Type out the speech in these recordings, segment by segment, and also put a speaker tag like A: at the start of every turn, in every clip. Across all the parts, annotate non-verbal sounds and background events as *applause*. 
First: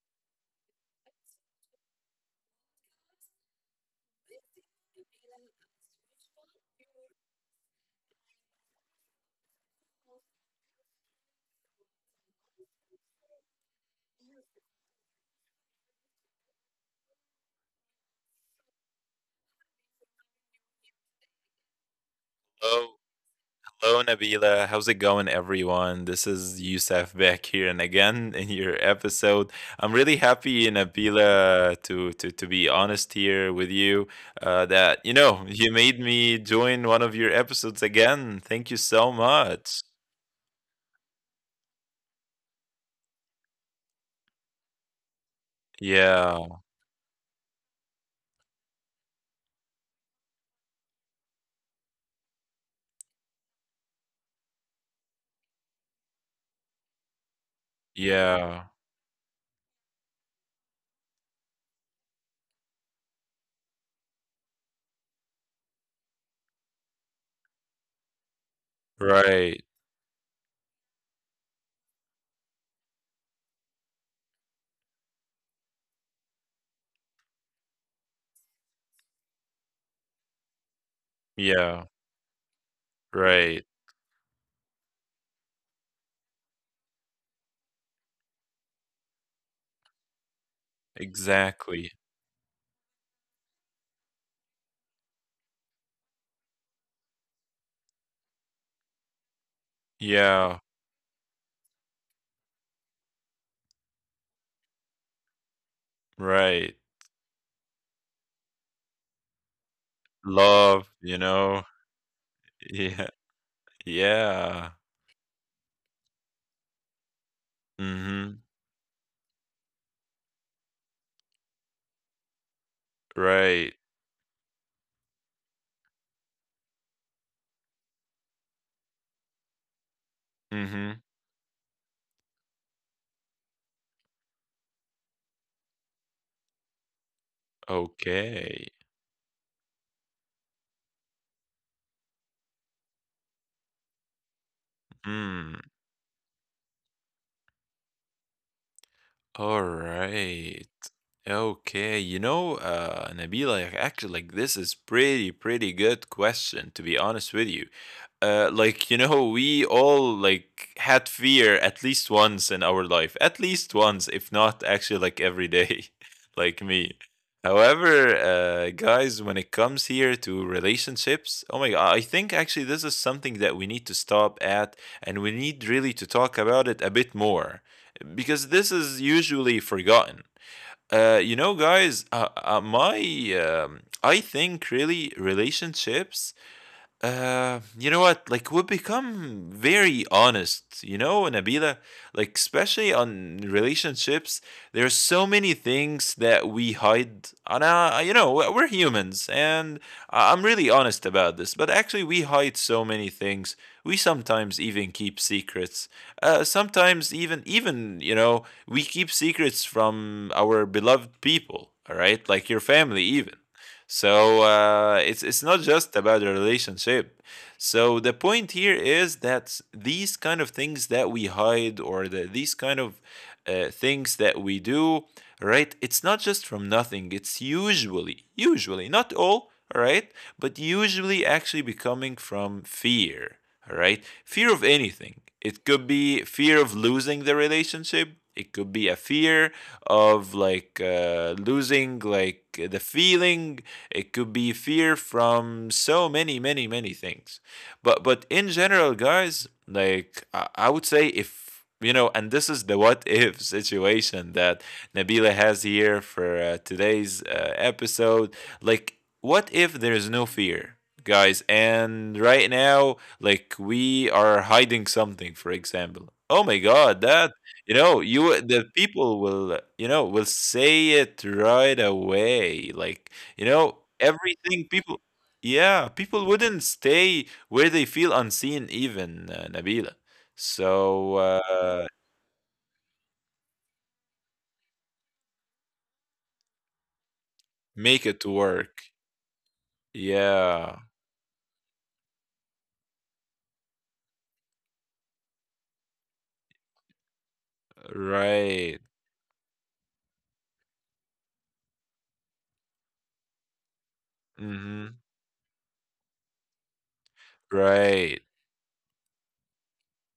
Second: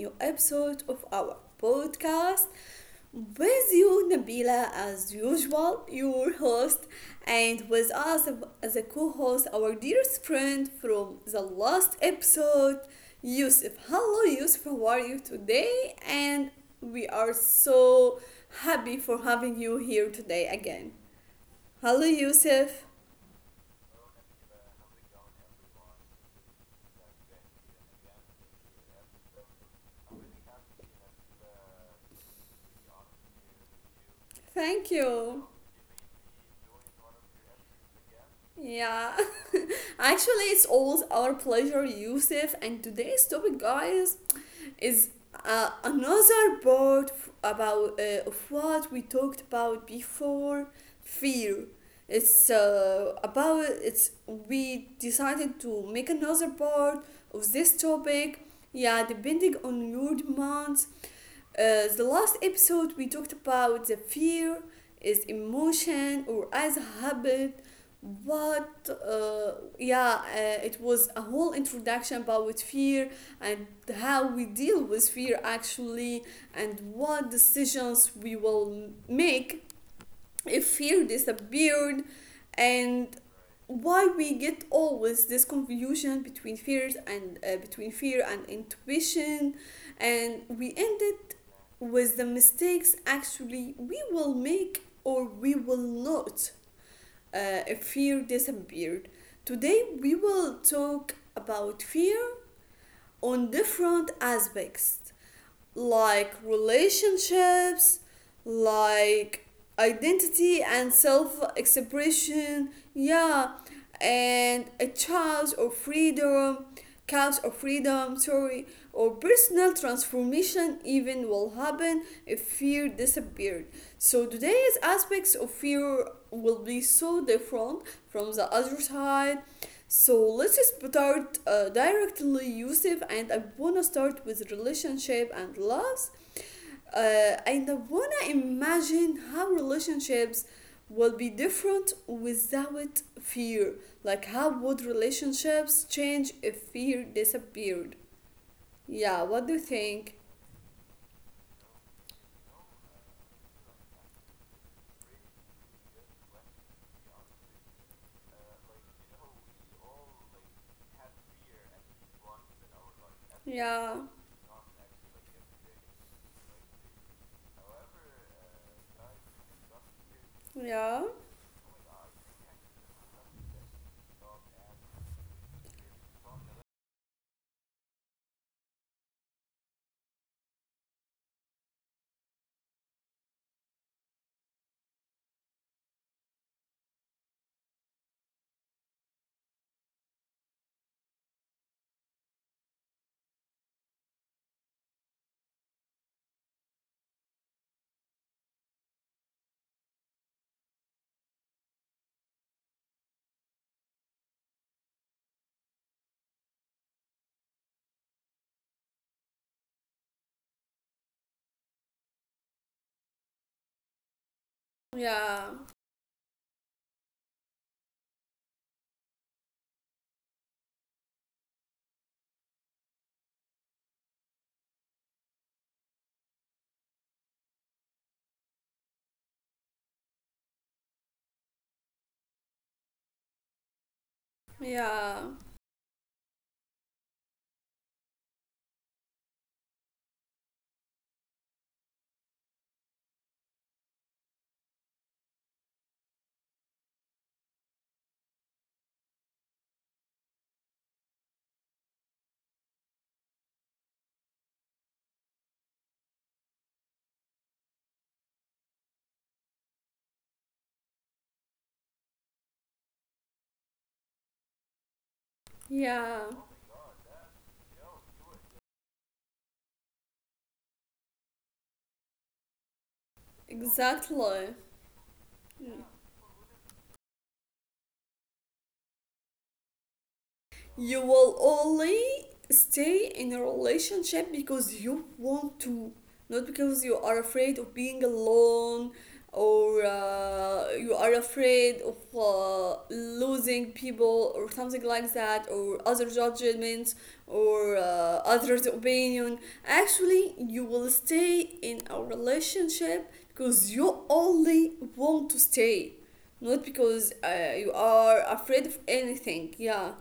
A: new episode of our podcast. With you, Nabila, as usual, your host, and with us as a co host, our dearest friend from the last episode, Yusuf. Hello, Yusuf, how are you today? And we are so happy for having you here today again. Hello,
B: Hello,
A: Yusuf.
B: hello Nabila. How's it going, everyone? This is Youssef back here and again *laughs* in your episode. I'm really happy, Nabila, to be honest here with you. That
A: Thank
B: you know
A: you.
B: you made me join one of your episodes again. Thank you so
A: Yeah,
B: much.
A: *laughs* actually, it's always our pleasure, Yusuf. And today's topic, guys, is
B: Yeah,
A: another part f- about of what we talked about before fear. It's about it's We decided to make another part of this topic.
B: yeah,
A: Yeah, depending on your demands, the last episode we talked about the fear is emotion or as a habit, but
B: right.
A: it was a whole introduction about fear, and how we deal with fear actually, and what decisions we will make if fear
B: Yeah,
A: disappeared, and
B: right.
A: why we get always this confusion between fears and between fear and intuition, and we end it
B: Exactly.
A: with the mistakes actually we will make or we will not if fear disappeared. Today we
B: Yeah,
A: will talk about fear on different aspects like
B: right.
A: relationships, like
B: Love,
A: identity
B: you
A: and
B: know.
A: self
B: *laughs*
A: expression,
B: Yeah,
A: yeah,
B: yeah.
A: and a choice or freedom, couch or
B: Mm-hmm.
A: freedom, sorry, or personal transformation even will happen if fear
B: Right.
A: disappeared. So today's aspects of fear will be so different from the other side. So let's
B: Mm-hmm.
A: start directly, Yusuf, and I wanna start with relationship and loves. And I wanna
B: Okay.
A: imagine how relationships will be different without fear. Like, how would
B: Hmm.
A: relationships change if fear disappeared? Yeah,
B: All
A: what do you think?
B: right. Okay, you know, Nabila, like, actually, like this is pretty good question to be honest with you. Like you know, we all like had fear at least once in our life, at least once,
A: Yeah,
B: if not actually like every day, *laughs* like me. However, guys, when it comes here to
A: yeah,
B: relationships, oh my god, I think actually this is something that we need to stop at, and we need really to talk about it a bit more because this is usually forgotten. You know, guys, my I think really relationships, you know what? Like, we become very honest, you know, Nabila? Like, especially on relationships, there's so many things that we hide. And, you know, we're humans, and I'm really honest about this. But actually, we hide so many things. We sometimes even keep secrets. Sometimes even, you know, we keep secrets from our beloved people, all right? Like your family, even. So it's not
A: yeah,
B: just about a relationship. So the point here is that these kind of things that we hide these kind of things that we do, right? It's not just from nothing. It's usually, not all, right? But usually actually becoming from fear, right? Fear of anything.
A: yeah,
B: It could be fear of losing the relationship. It could be a fear of like losing like the feeling. It could be fear from so many things. But in general, guys, like I would say if you know, and this is the what if *laughs* situation that Nabila has here for today's episode. Like, what if there is no fear? Guys, and right now like we are hiding something, for example, oh
A: yeah,
B: my god, that you know you the people will, you know, will say it right away. Like, you know, everything,
A: exactly.
B: people, yeah, people wouldn't stay where they feel unseen even, Nabila. So,
A: You will only stay in a relationship because you want to, not because you are afraid of
B: make
A: being
B: it work.
A: alone, or
B: Yeah,
A: you are afraid of losing people or something like that, or other judgments, or
B: right.
A: others opinion. Actually you will stay in a relationship because you only
B: Mhm.
A: want to stay, not because you
B: Right.
A: are afraid of anything, yeah.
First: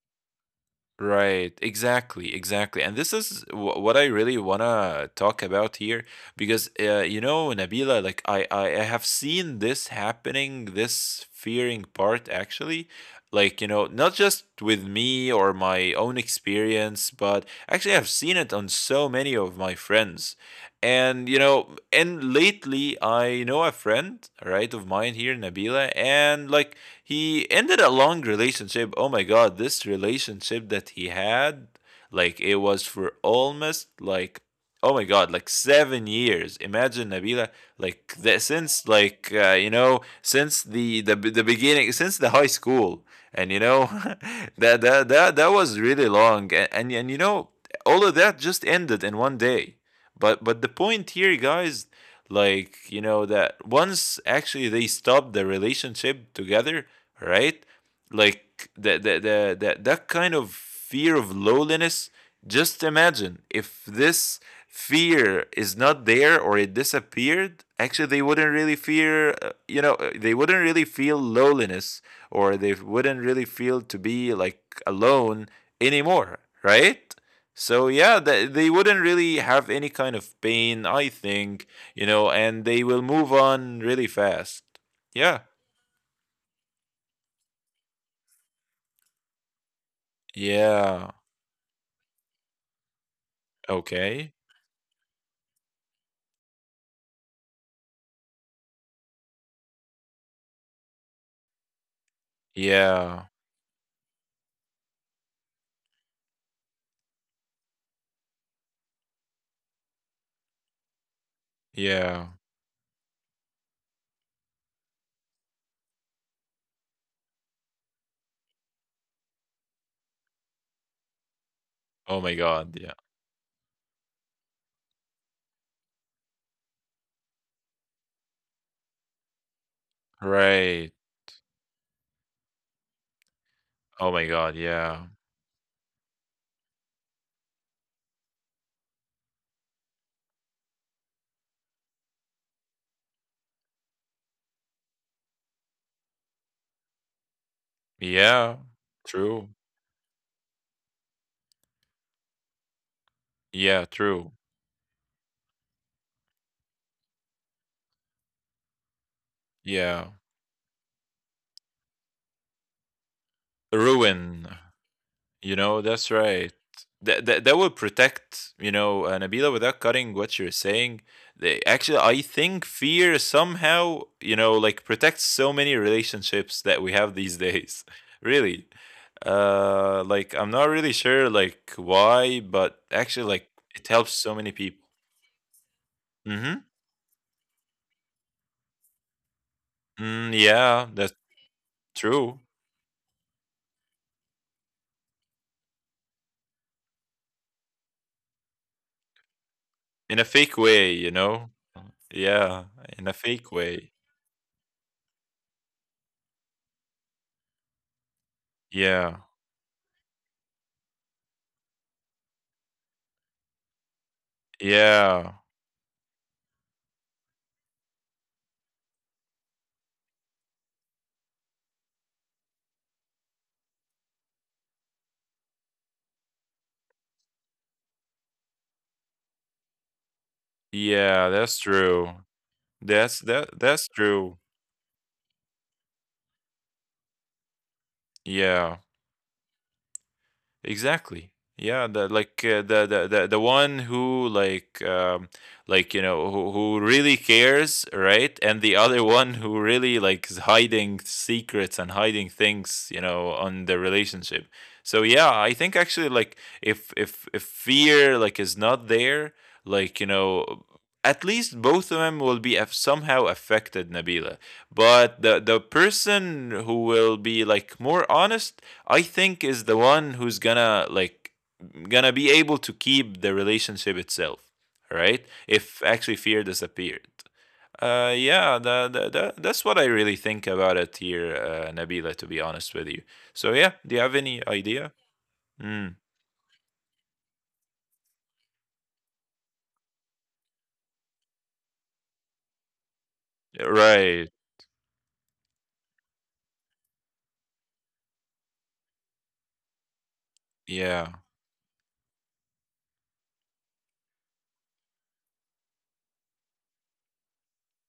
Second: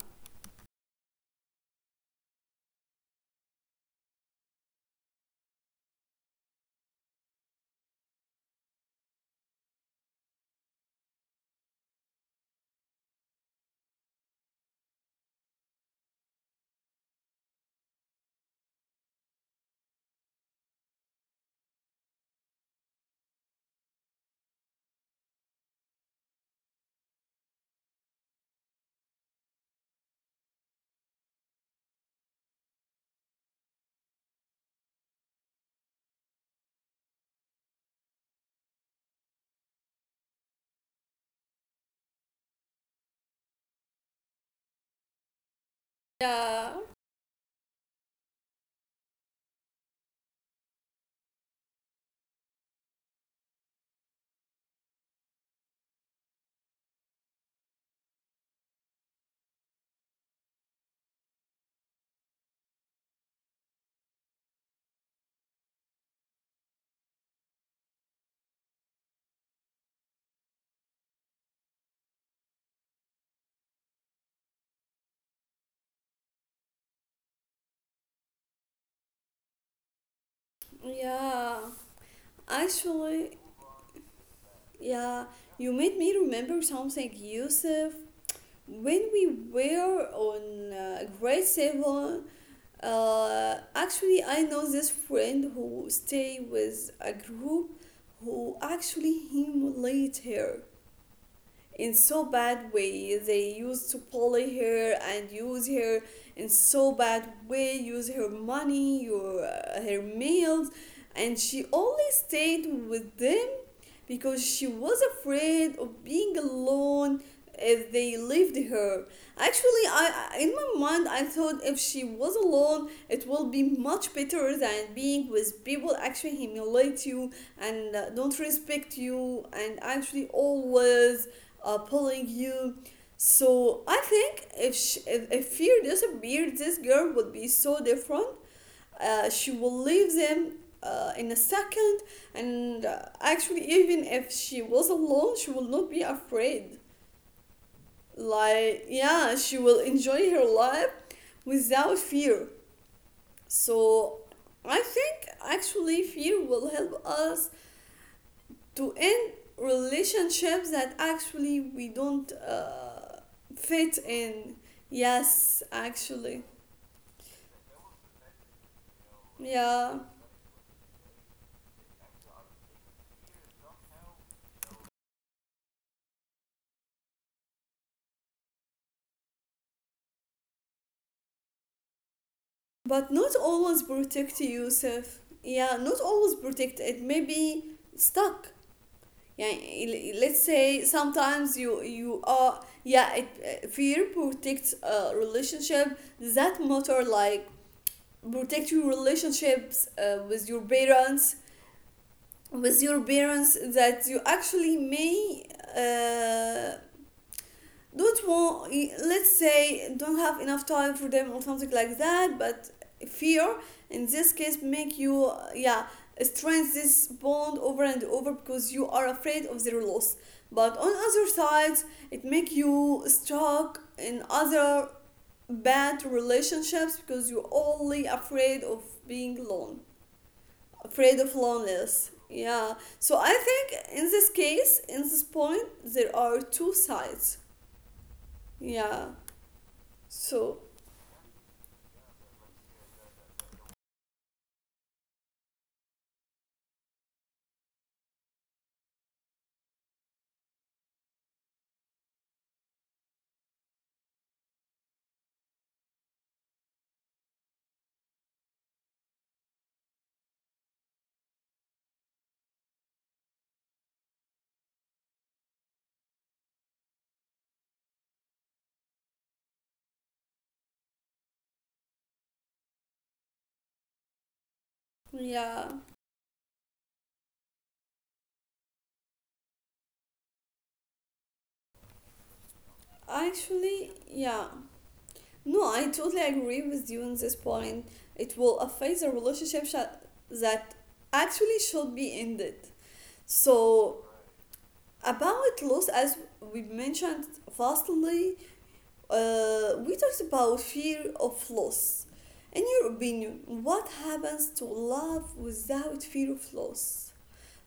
B: Right, exactly. And this is what I really want to talk about here because you know, Nabila, like I have seen this happening, this fearing part actually. Like, you know, not just with me or my own experience, but actually I've seen it on so many of my friends. And you know, and lately I know a friend, right, of mine here, Nabila, and like he ended a long relationship. Oh my god, this relationship that he had, like it was for almost like oh my god, like 7 years. Imagine Nabila, since like you know, since the beginning, since the high school, and you know *laughs* that was really long, and,
A: Yeah,
B: and, you know, all of that just ended in one day. But the point here, guys, like you know, that once actually they stop the relationship together, right? Like the that kind of fear of loneliness. Just imagine if this fear is not there or it disappeared, actually they wouldn't really fear, they wouldn't really feel loneliness, or they wouldn't really feel to be like alone anymore, right? So yeah, they wouldn't really have any kind of pain, I think,
A: yeah.
B: you know, and they will move
A: Actually,
B: on really fast.
A: yeah,
B: Yeah.
A: you made me remember something, Yusuf. When we were on
B: Yeah.
A: grade seven, actually,
B: Okay.
A: I know this friend who stay with a group who actually him later in so bad way.
B: Yeah.
A: They used to bully her and use her in so bad way, use her money, your her meals, and she only
B: Yeah.
A: stayed with them because she was afraid of being alone if they left her. Actually, in my mind I thought if she
B: Oh my
A: was
B: god, yeah.
A: alone it will be much better than being with people actually humiliate you and don't respect you and actually
B: Right.
A: always pulling you. So I
B: Oh my
A: think
B: god,
A: if she,
B: yeah.
A: if fear disappeared, this girl would be so different. She will leave them in a second, and actually, even if she was alone, she will not be afraid.
B: Yeah.
A: Like yeah,
B: True.
A: she will enjoy her life without fear.
B: Yeah,
A: So
B: true.
A: I think actually fear will help us to end
B: Yeah.
A: relationships that actually we don't fit
B: Ruin.
A: in.
B: You
A: Yes,
B: know, that's right.
A: actually.
B: That will protect, you know, Nabila, without
A: Yeah.
B: cutting what you're saying. Actually, I think fear somehow, you know, like protects so many relationships that we have these days. *laughs* Really. Like I'm not really sure like why, but
A: But
B: actually
A: not
B: like it
A: always
B: helps so
A: protect
B: many people.
A: yourself. Yeah, not always
B: Mhm.
A: protect. It may be stuck. Yeah,
B: Mm,
A: let's
B: yeah,
A: say
B: that's
A: sometimes you
B: true.
A: are yeah fear protects a relationship that matter, like protect your relationships
B: In a
A: with your
B: fake way, you
A: parents,
B: know. Yeah, in a fake way.
A: that you actually may uh, don't want,
B: Yeah.
A: let's say don't have enough time for them or something like that. But fear in this case make you
B: Yeah.
A: yeah, strengthen this bond over and over because you are afraid of their loss. But on other side, it make you stuck in other bad relationships because you're only afraid of being alone,
B: Yeah,
A: afraid of
B: that's true.
A: loneliness. Yeah.
B: That's
A: So I
B: that that's
A: think in
B: true.
A: this case, in this point, there are two sides.
B: Yeah.
A: Yeah. So,
B: Exactly. Yeah, the like the one who like you know, who really cares, right? And the other one who really like is hiding secrets and hiding things, you know, on the relationship. So yeah, I think actually like if fear like is not there, like you know, at least both of them will be somehow affected, Nabila. But the person who will be like more honest, I think is the one who's gonna like gonna be able to keep the relationship itself, right?
A: yeah.
B: If actually fear disappeared. Yeah, that's what I really think about it here, Nabila, to be honest with you. So, yeah,
A: Actually,
B: do you have any
A: yeah.
B: idea?
A: No, I
B: Mm,
A: totally agree with you on this point. It will affect the relationship that actually should be ended. So,
B: right.
A: about loss, as we mentioned vastly, we talked about
B: Yeah.
A: fear of loss. In your opinion, what happens to love without fear of loss?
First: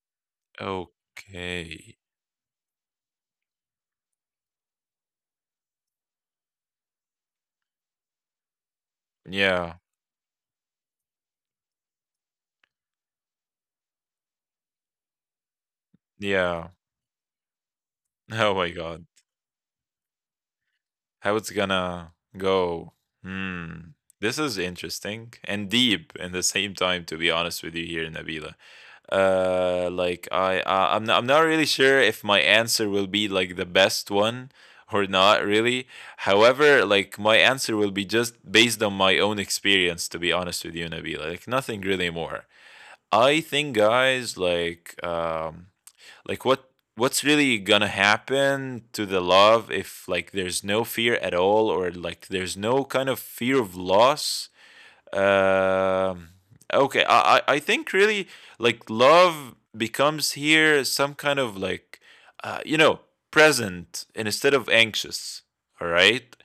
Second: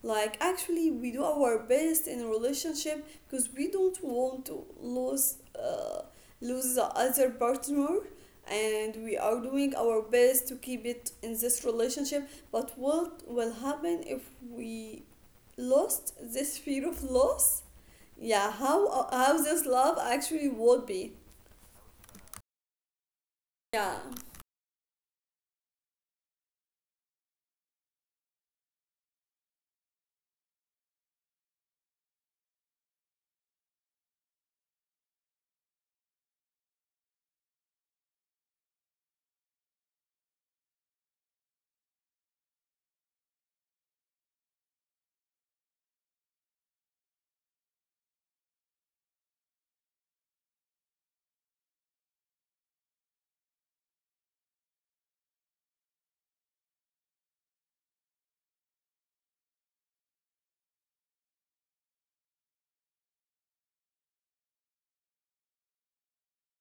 A: Like, actually, we do our
B: Okay.
A: best in a relationship because we don't want to lose, lose the other partner, and we are doing
B: Yeah.
A: our best to keep it in this relationship. But what will happen if we lost this
B: Yeah.
A: fear
B: *laughs*
A: of loss? Yeah,
B: Oh my God.
A: how this love actually would be?
B: How it's gonna go.
A: Yeah.
B: Hmm. This is interesting and deep in the same time, to be honest with you here, Nabila. I'm not really sure if my answer will be like the best one or not really. However, like my answer will be just based on my own experience. To be honest with you, Nabil, like nothing really more. I think, guys, like what's really gonna happen to the love if like there's no fear at all, or like there's no kind of fear of loss. um, okay, I think really like love becomes here some kind of like you know, present instead of anxious. All right.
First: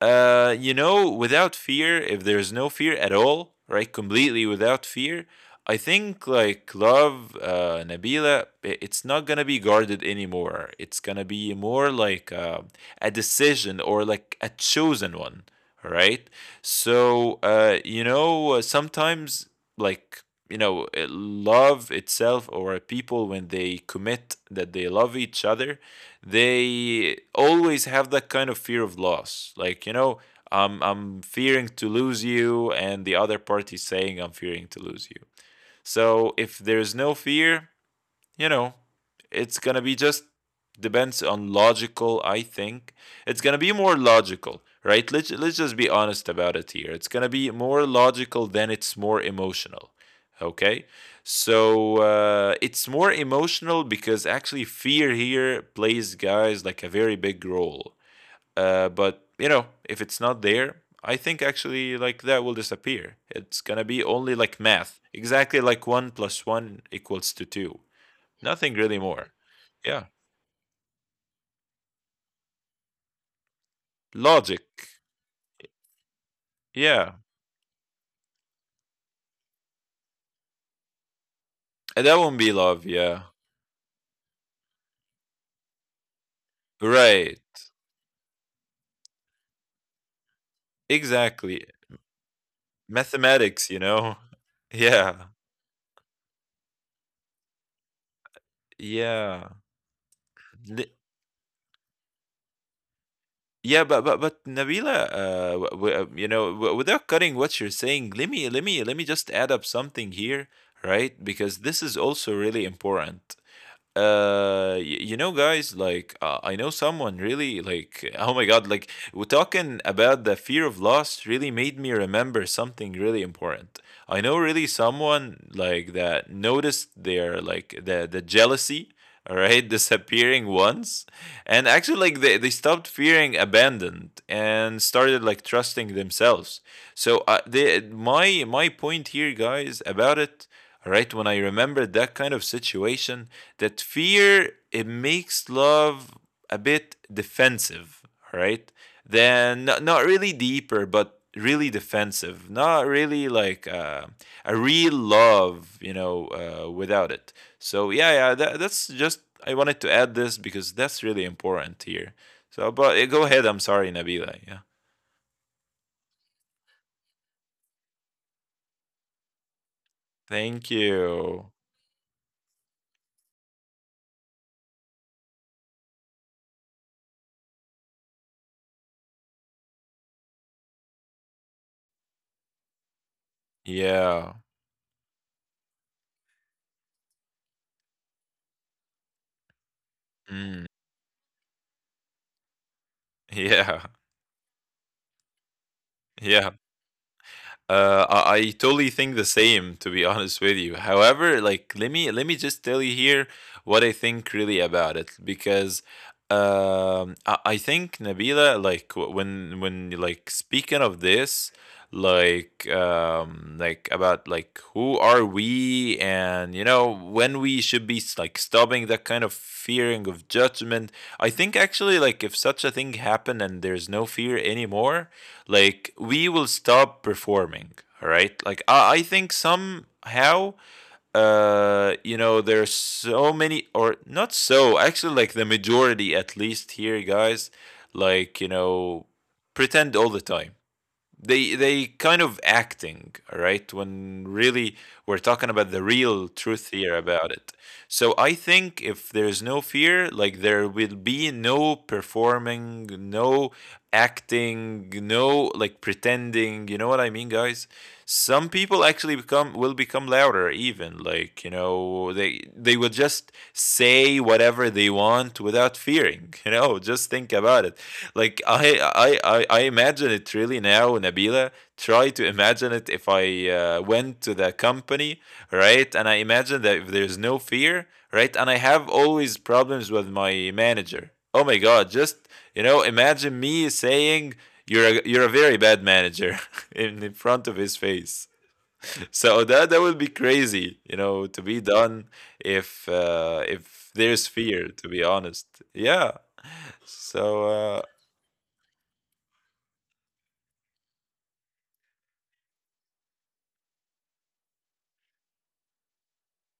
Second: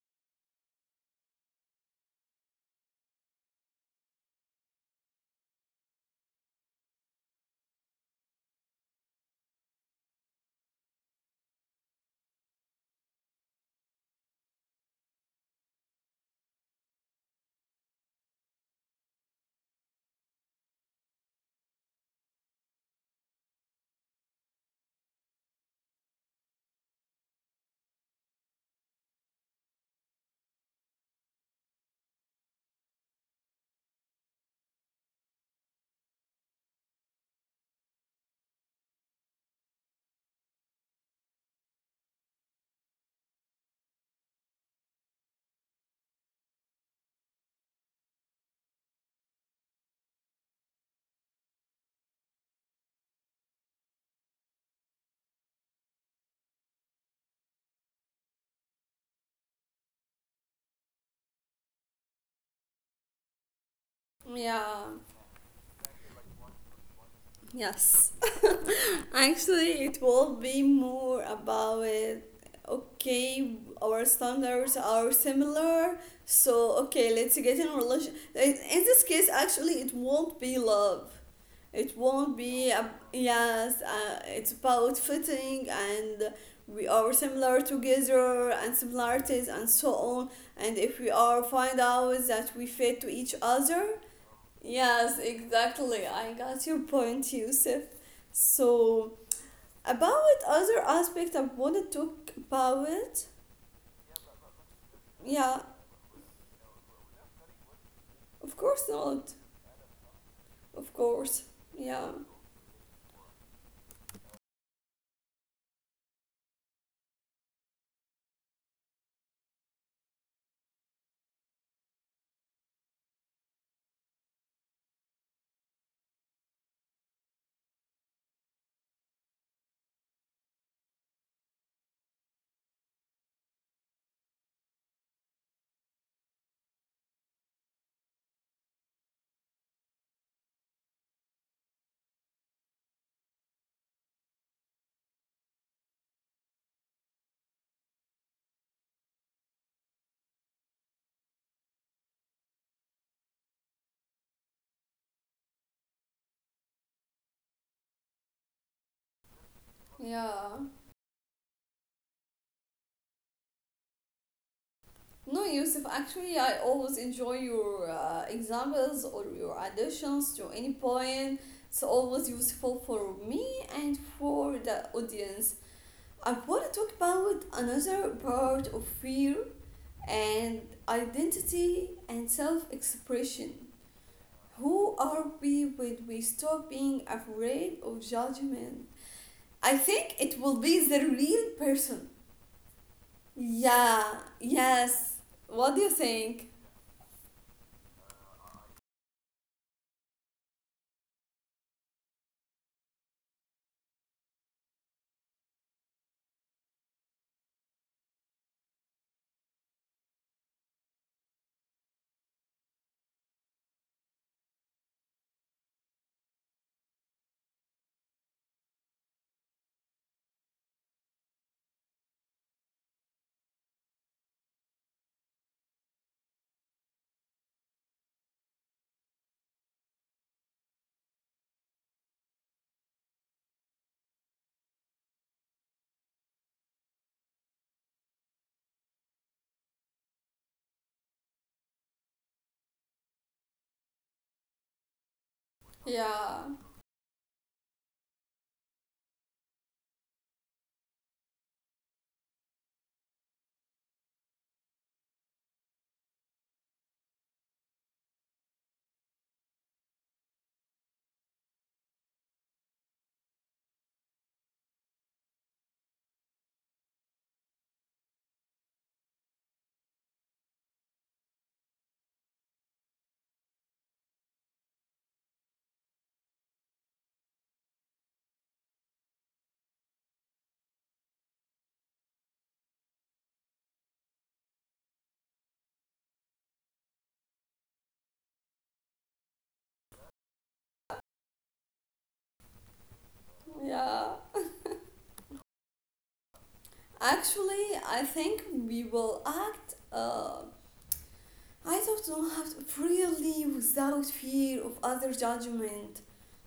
B: You know, without fear, if there's no fear at all, right? Completely without fear, I think like love, Nabila, it's not gonna be guarded anymore. It's gonna be more like a decision or like a chosen one, right? So, sometimes, like, you know, love itself, or people, when they commit that they love each other, they always have that kind of fear of loss. Like, you know, I'm fearing to lose you, and the other party is saying, I'm fearing to lose you. So, if there's no fear, you know, it's gonna be just depends on logical. I think it's gonna be more logical, right? Let's just be honest about it here. It's gonna be more logical than it's more emotional. Okay, so it's more emotional because actually fear here plays, guys, like a very big role. But you know, if it's not there, I think actually like that will disappear. It's gonna be only like
A: Yeah,
B: math, exactly like one plus one equals to two.
A: yes.
B: Nothing
A: *laughs*
B: really more.
A: Actually, it
B: Yeah.
A: will be more about okay, our
B: Logic.
A: standards are similar, so okay,
B: Yeah.
A: let's get in relation. In this case, actually, it won't be love. It
B: And that
A: won't
B: won't be
A: be a,
B: love. Yeah.
A: yes. It's about fitting, and we are
B: Right.
A: similar together, and similarities, and so on. And if we are
B: Exactly.
A: find out that we fit to each
B: Mathematics, you
A: other,
B: know? *laughs*
A: yes,
B: Yeah.
A: exactly. I got your point, Yusuf. So,
B: Yeah.
A: about other
B: Li-
A: aspect I want to talk about it.
B: yeah, but but Nabila,
A: Yeah,
B: you know, without cutting what you're saying, let me let
A: of
B: me
A: course
B: let me just
A: not.
B: add up something here,
A: Of
B: right?
A: course.
B: Because this is
A: Yeah.
B: also really important. uh y- you know, guys, like, I know someone really like *laughs* oh my god, like we're talking about the fear of loss, really made me remember something really important. I know really someone like that noticed their like the jealousy, all right, *laughs* disappearing once. And actually like they stopped fearing abandoned and started like trusting themselves. So my my point here, guys, about it, all right, when I remembered that kind of situation, that fear, it makes love a bit defensive, right? Then not really deeper but really defensive, not really like a real love, you know, without it. So yeah, yeah, that's just I wanted to add this
A: Yeah.
B: because that's really important here. So but go ahead, I'm sorry Nabila. Yeah,
A: No, Yusuf, actually, I always enjoy your examples or your additions to
B: thank
A: any point.
B: you.
A: It's always useful for me and for the audience. I want to talk about another part of fear and identity and self expression.
B: Yeah.
A: Who are we when we stop being afraid of judgment? I think it will
B: Mm.
A: be the real person.
B: Yeah.
A: Yeah, yes. What do you
B: *laughs* Yeah.
A: think?
B: I totally think the same, to be *laughs* honest with you. However, like let me just tell you here what I think really about it, because I think Nabila, like when like speaking of this, like about like who are we, and you know, when we should be like stopping that kind of fearing of judgment. I think actually like if such a thing happened and there's no fear anymore, like we will stop performing. All right, like I think somehow you know there's so many, or not, so actually like the majority at least here, guys, like you know, pretend all the time. They kind of acting all right when really we're talking about the real
A: Yeah,
B: truth here about it. So I think if there's no fear, like there will be no performing, no acting, no like pretending, you know what I mean, guys? Some people actually become, will become louder even, like you know they will just say whatever they want without fearing *laughs* you know, just think about it. Like I imagine it really now, Nabila. Try to imagine it if I went to the company, right? And I imagine that if there's no fear, right? And I have always problems with my manager. Oh my God! Just you know, imagine me saying you're a very bad manager *laughs* in front of his face. So that would be crazy, you know, to be done if
A: yeah.
B: there's
A: *laughs*
B: fear. To be honest, yeah. So
A: Actually, I think we will act I thought don't have to really without fear of other judgment.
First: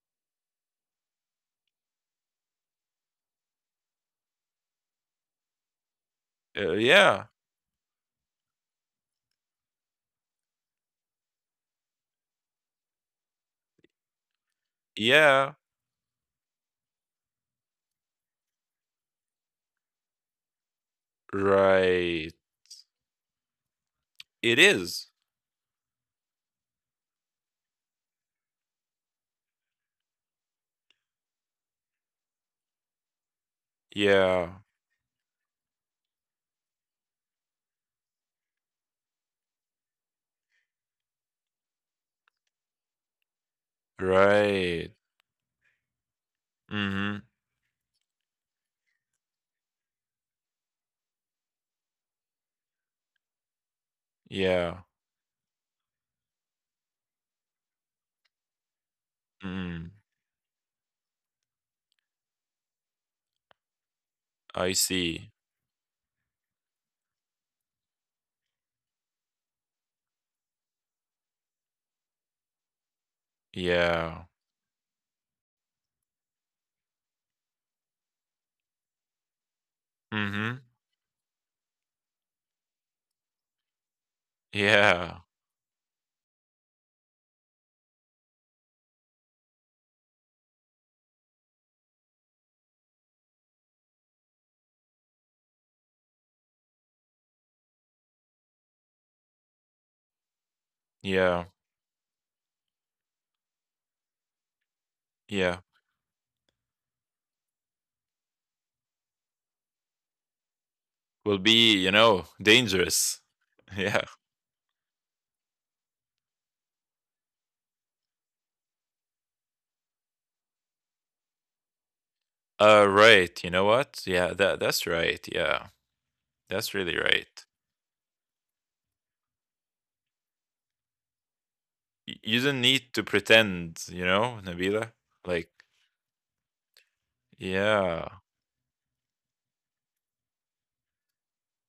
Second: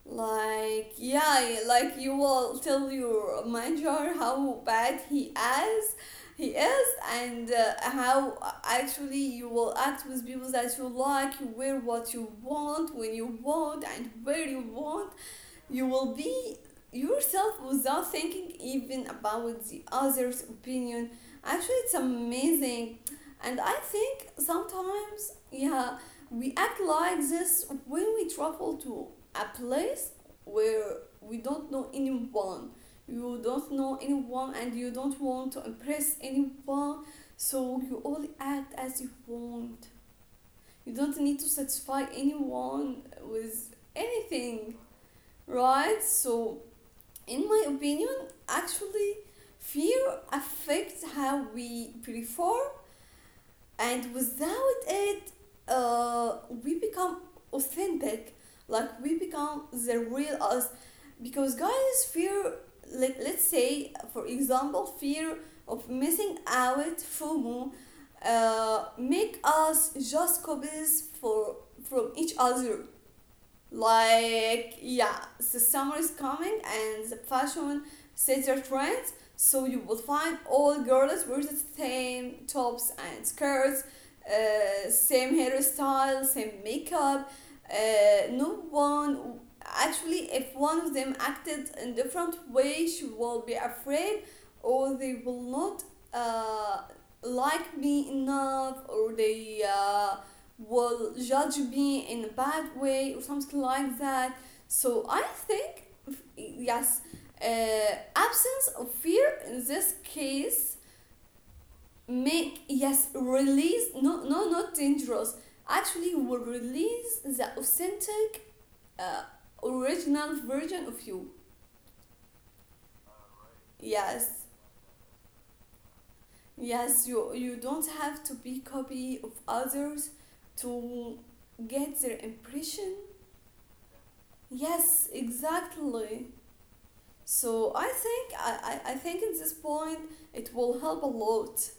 A: Like yeah, like you will tell your manager how bad is, he is,
B: yeah,
A: and how actually you will act with people that you like, you wear what you want, when you want, and where you want,
B: yeah,
A: you will be yourself without thinking even about the other's opinion. Actually, it's
B: right.
A: amazing. And I think
B: It is.
A: sometimes, yeah, we act like this when we travel to a place where we don't know anyone. You don't know anyone and
B: Yeah,
A: you don't want to impress anyone, so you only act as you want. You don't need to satisfy anyone with anything,
B: right.
A: right? So,
B: Mhm.
A: in my opinion, actually, fear affects how we perform, and without
B: Yeah.
A: it, uh, we become authentic. Like we become the
B: Mm.
A: real us, because guys, fear. Let let's say, for example,
B: I
A: fear
B: see.
A: of missing out, FOMO, make us just copies for from each other.
B: Yeah.
A: Like, yeah, the summer is coming and the fashion sets your trends, so you will find
B: Mhm.
A: all girls wear the same tops and skirts,
B: Yeah.
A: same hairstyle, same makeup. No one actually, if one of them acted in different way, she will be afraid, or they will not uh, like me enough, or they. Will judge
B: Yeah.
A: me in a bad way or something like that. So I
B: Yeah.
A: think, yes, absence of fear in this case
B: Will be, you know,
A: make, yes,
B: dangerous.
A: release,
B: *laughs* Yeah.
A: no no, not dangerous, actually will release the authentic uh, original version of you.
B: Right. You know what?
A: Yes,
B: Yeah, that's right. Yeah. That's
A: yes,
B: really
A: you
B: right.
A: don't have to be copy of others to get their
B: You don't
A: impression.
B: need to pretend, you know,
A: Yes,
B: Nabila? Like,
A: exactly. So I
B: yeah.
A: think I think at this point it will help a lot,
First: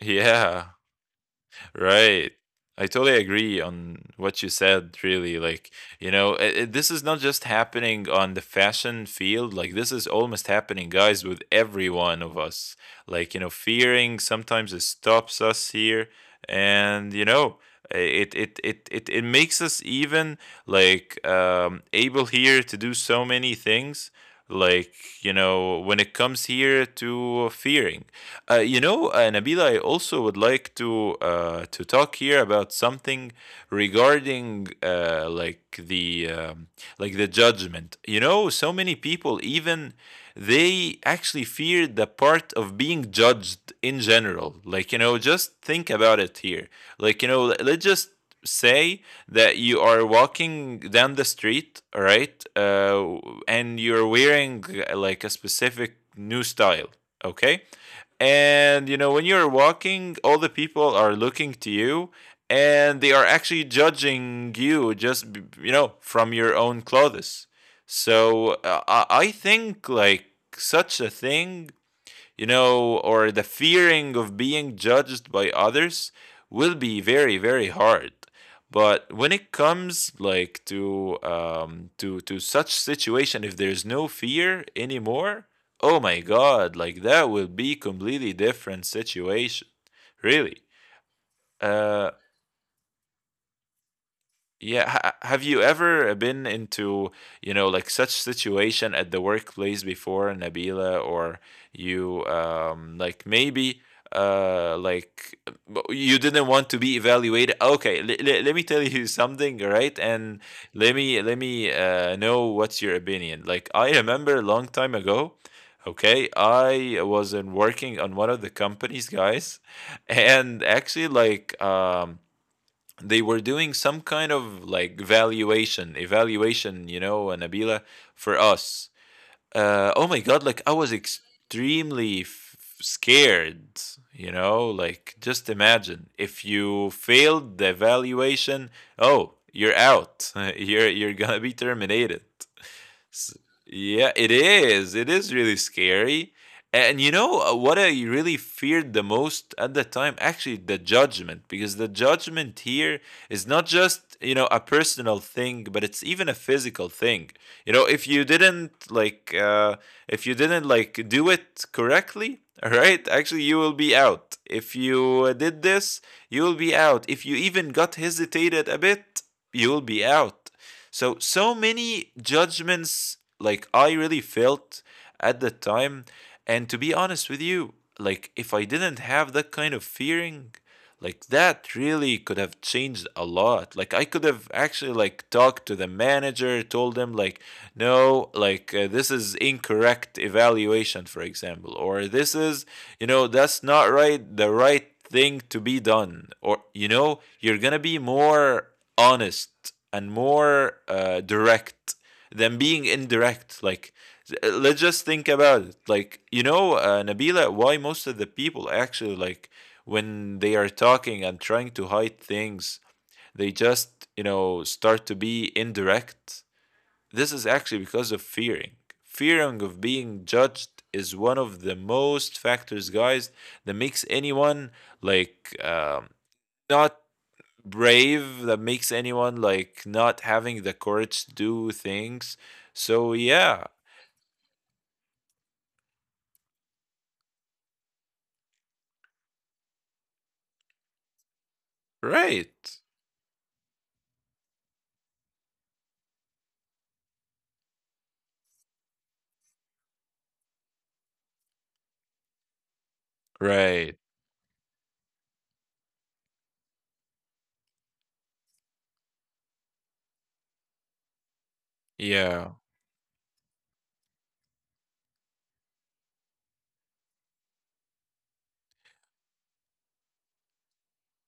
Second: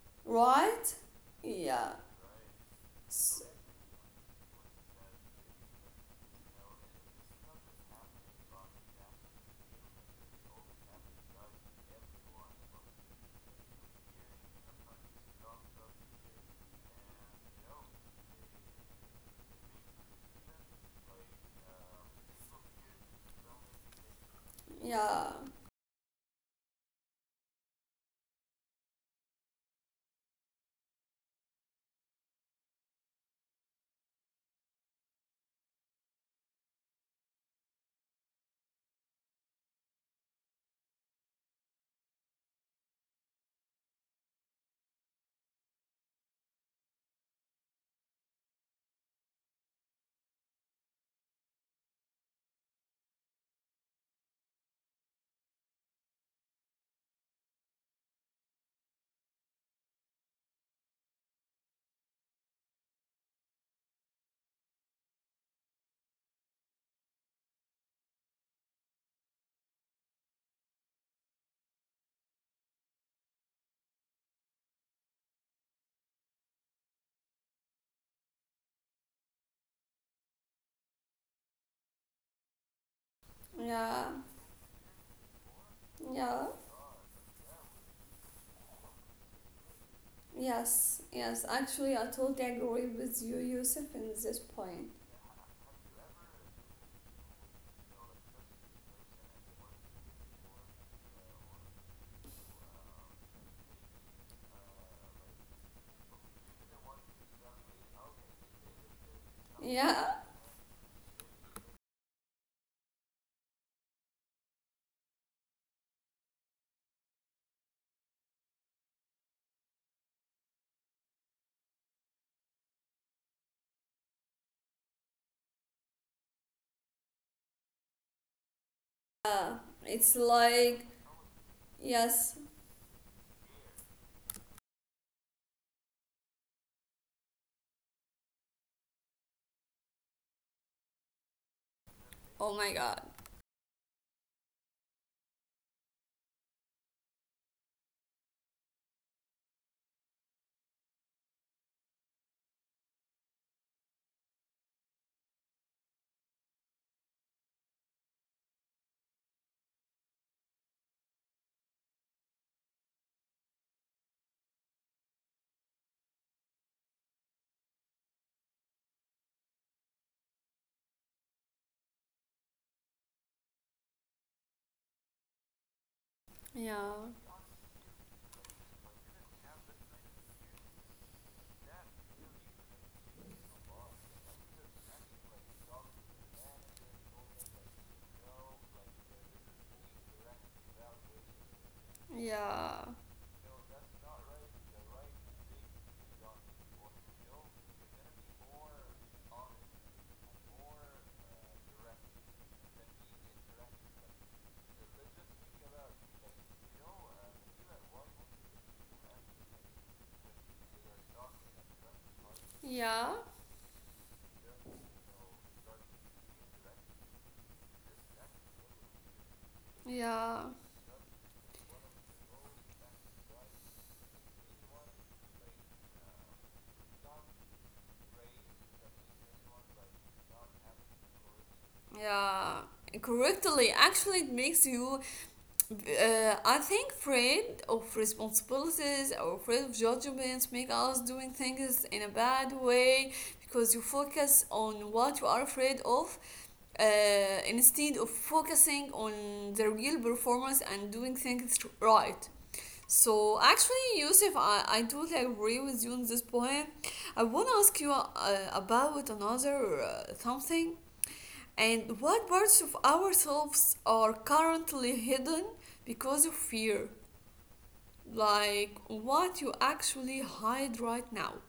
B: *laughs* Yeah.
A: right? Yeah.
B: Right. I totally
A: S-
B: agree on what you said, really. Like, you know, this is not just happening on the fashion field. Like, this is almost happening, guys, with every one of us. Like, you know, fearing sometimes it stops us here. And, you know, it makes us even like able here to do so many things, like
A: Yeah.
B: you know, when it comes here to fearing. You know, Nabila, I also would like to talk here about something regarding like the judgment. You know, so many people even, they actually fear the part of being judged in general. Like you know, just think about it here. Like you know, let's just say that you are walking down the street, all right, and you're wearing like a specific new style. Okay, and you know, when you're walking, all the people are looking to you and they are actually judging you just you know, from your own clothes. So I think like such a thing, you know, or the fearing of being judged by others will be very, very hard. But when it comes like to such situation, if there's
A: Yeah.
B: no fear anymore, oh my
A: Yeah.
B: god, like that will be completely different situation, really.
A: Yes. Yes. Actually, I
B: Uh,
A: totally agree with you, Yusuf, in this point.
B: Yeah, have you ever been into, you know, like such situation at the workplace before, Nabila? Or you like maybe like you didn't want to be evaluated. Okay, let me tell you something, right?
A: Yeah.
B: And let me know what's your opinion. Like I remember a long time ago, okay, I was in working on one of the companies, guys, *laughs* and actually like they were doing some kind of like valuation evaluation, you know, Nabila, for us.
A: Yeah,
B: Oh
A: it's
B: my god, like I
A: like
B: was extremely
A: yes.
B: scared, you know, like just imagine if you failed the evaluation, oh, you're out. *laughs* You're going to be terminated.
A: Oh my God.
B: S- yeah, it is. It is really scary. And you know, what I really feared the most at the time? Actually, the judgment, because the judgment here is not just, you know, a personal thing, but it's even a physical thing. You know, if you didn't like if you didn't like do it correctly *laughs* all right, actually you will be out. If you did this, you will be out. If you even got hesitated a bit, you will be out. So so many judgments like I really felt at the time. And to
A: Yeah.
B: be honest with you, like if I didn't have that kind of fearing, like that really could have changed a lot. Like I could have actually like talked to the manager, told them like no, like this is incorrect evaluation, for example, or this is,
A: Yeah.
B: you know, that's not right, the right thing to be done. Or you know, you're gonna be more honest and more direct than being indirect. Like let's just think about it, like you know, Nabila, why most of the people actually, like when they are talking and trying to hide things,
A: Yeah.
B: they just, you know, start to be indirect. This is actually because of fearing. Fearing of being
A: Yeah.
B: judged is one of the most factors, guys, that makes anyone like not brave, that makes anyone like not having the courage to do things.
A: Yeah.
B: So,
A: Correctly.
B: yeah,
A: Actually, it makes you I think afraid of responsibilities or afraid of judgments make us doing things in a bad
B: right,
A: way because you focus on what you are afraid of uh, instead of focusing on the real performance and doing things right. So actually,
B: right,
A: Yusuf, I totally agree with you on this point. I want to ask you about another something. And what parts
B: yeah.
A: of ourselves are currently hidden because of fear? Like what you actually hide right now?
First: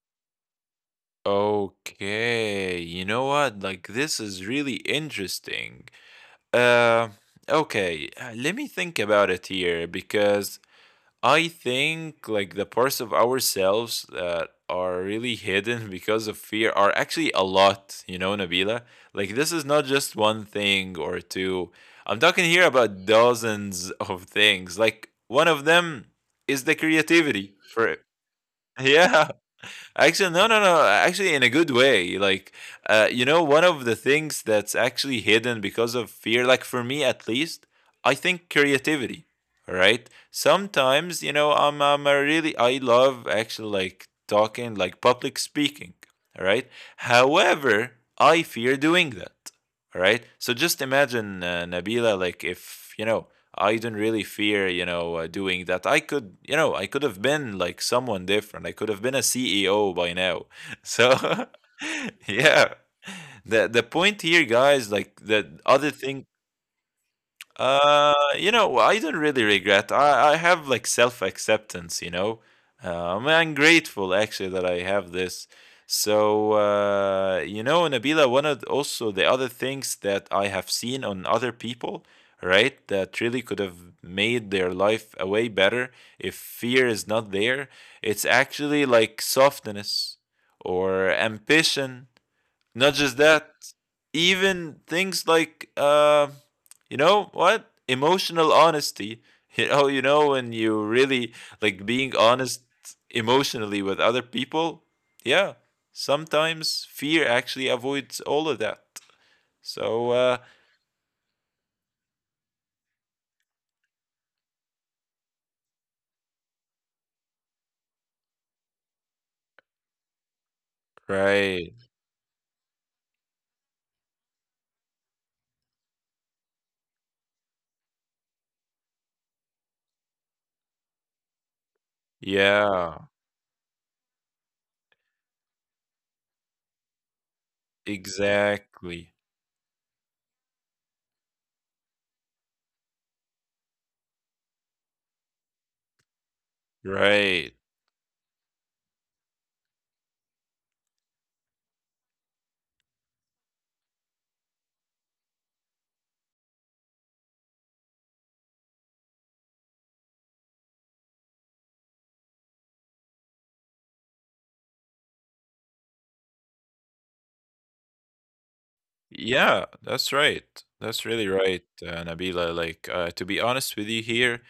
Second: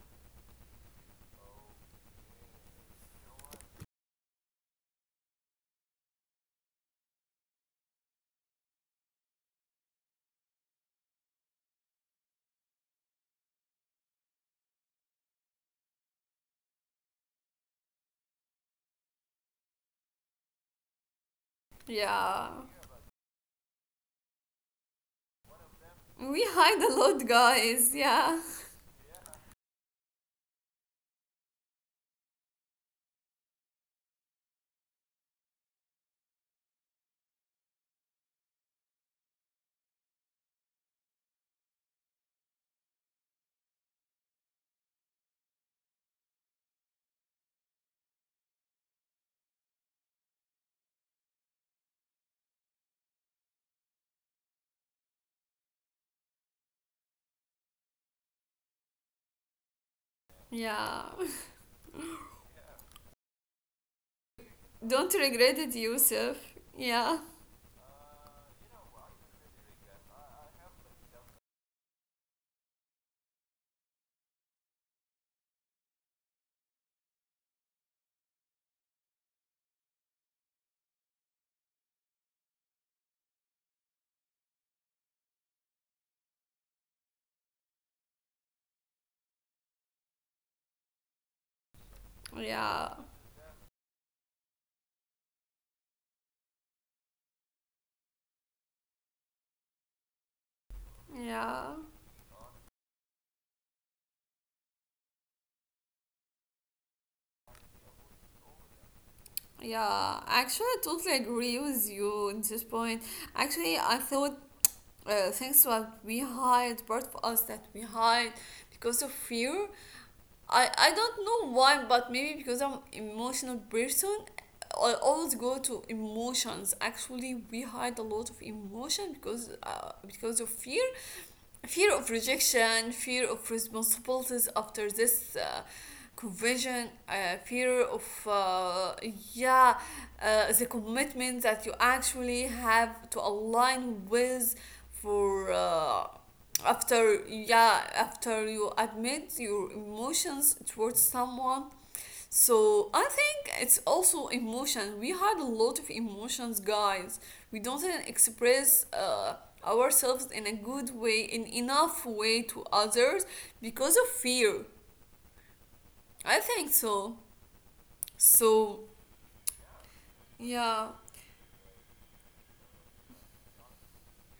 B: Okay, you know what? Like this is really interesting. Uh, okay, let me think about it here because I think like the parts of ourselves that are really hidden *laughs* because of fear are actually a lot, you know, Nabila. Like this is not just one thing or two. I'm talking
A: Yeah.
B: here about dozens of things. Like one of them
A: We
B: is the
A: hide a lot,
B: creativity for
A: guys. Yeah.
B: *laughs* yeah. Actually, no, no, no. Actually, in a good way. Like, you know, one of the things that's actually hidden because of fear, like for me at least, I think creativity. All right. Sometimes, you know, I'm a really, I love actually like talking, like public speaking. All right. However, I fear doing that. All right. So just imagine, Nabila, like if, you know, I didn't really fear, you know, doing that. I could, you know, I could have been like someone different. I could have been a CEO by now. *laughs*
A: Yeah.
B: So, *laughs* yeah. The point here, guys,
A: *laughs*
B: like
A: Don't
B: the
A: regret it,
B: other thing
A: Yusuf. Yeah.
B: you know, I don't really regret. I have like self-acceptance, you know. I'm grateful actually that I have this. So, you know, Nabila, one of the- also the other things that I have seen on other people, right, that really could have made their life a way better if fear is not there. It's actually like softness or ambition, not
A: Yeah.
B: just that, even things like you know what? Emotional honesty. *laughs* You know when you really like
A: Yeah.
B: being honest emotionally with other people. Yeah, sometimes fear actually avoids all of that. So
A: Yeah. Actually, I totally agree with you on this point. Actually, I thought things that we hide, part of us that we hide because of fear, I don't know
B: right.
A: why, but maybe because I'm emotional person, I always go to emotions. Actually, we hide a lot of emotion because of fear, fear of rejection,
B: Yeah,
A: fear of responsibilities after this conversion, fear of uh,
B: exactly.
A: yeah the commitment that you actually have to align with for after,
B: Right.
A: yeah, after you admit your emotions towards someone. So I think it's also emotion. We had a lot of emotions, guys. We don't express ourselves in a good way, in enough way to others because of fear. I think so. So
B: Yeah, that's right.
A: yeah,
B: That's really right, Nabila. Like, to be honest with you here,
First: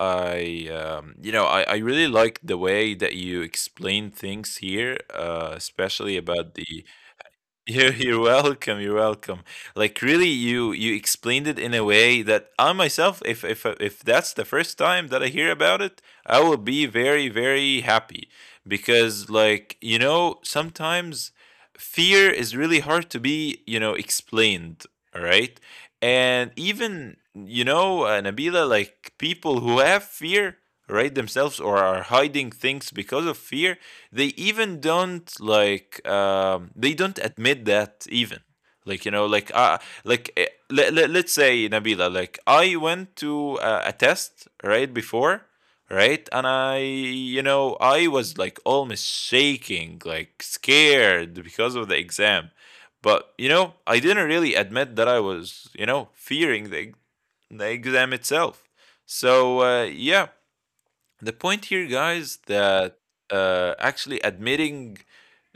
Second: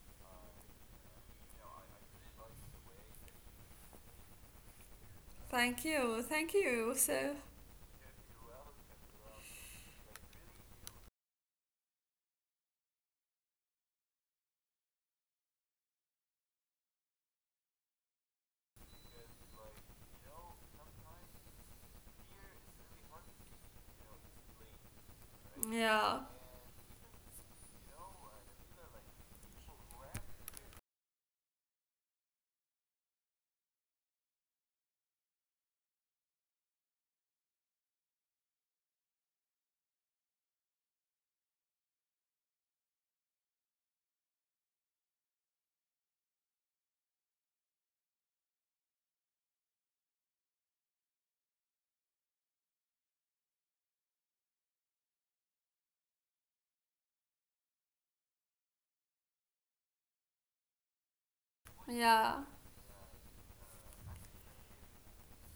B: you know, I really like the way that you explain things here,
A: thank
B: especially
A: you,
B: about
A: thank
B: the
A: you. So
B: you're welcome. You're welcome. Like really, you explained it in a way that I myself, if that's the first time that I hear about it, I will be very very happy because like you know sometimes fear is really hard to be, you know, explained. All right,
A: yeah,
B: and even you know, Nabila, like people who have fear, right, themselves or are hiding things because of fear, they even don't like they don't admit that even, like you know like let's say, Nabila, like I went to a test right before, right, and I you know I was like almost shaking, like scared because of the exam, but you know I didn't really admit that I was, you know, fearing the exam itself. So yeah, the point here, guys,
A: yeah,
B: that actually admitting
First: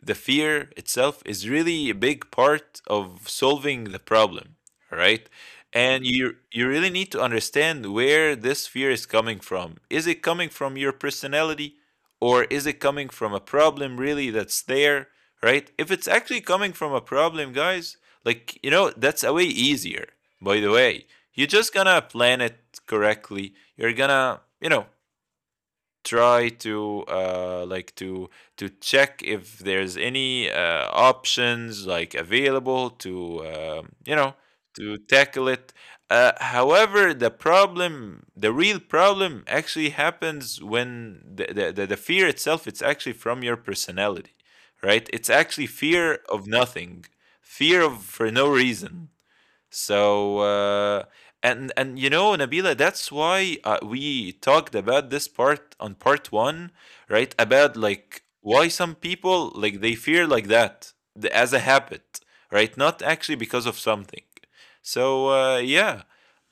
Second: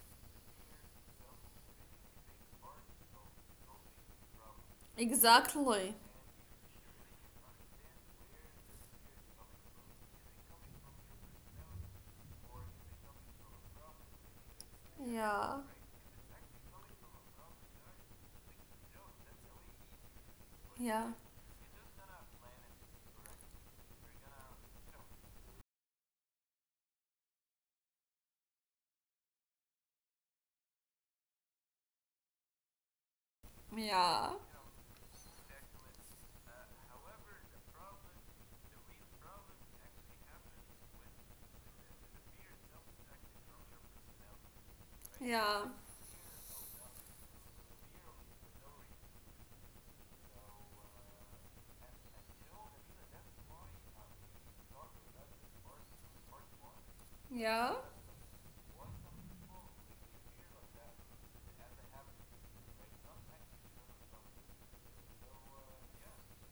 B: the fear itself is really a big part of solving the problem, right?
A: exactly.
B: And you really need to understand where this fear is coming from. Is it coming from your personality, or is it coming from a problem really that's there,
A: Yeah,
B: right? If it's actually coming from a problem, guys, like you know, that's a way easier. By the way,
A: yeah,
B: you're just gonna plan it correctly. You're gonna, you know, try to like to check if there's any options like available to you
A: yeah,
B: know, to tackle it. However, the problem, the real problem, actually happens when the fear itself. It's actually from your personality, right? It's
A: yeah,
B: actually fear of nothing, fear of for no reason. So and you know, Nabila, that's why we talked about this part on part one, right?
A: yeah,
B: About like why some people like they fear like that the, as a habit, right? Not actually because of something. So uh, yeah,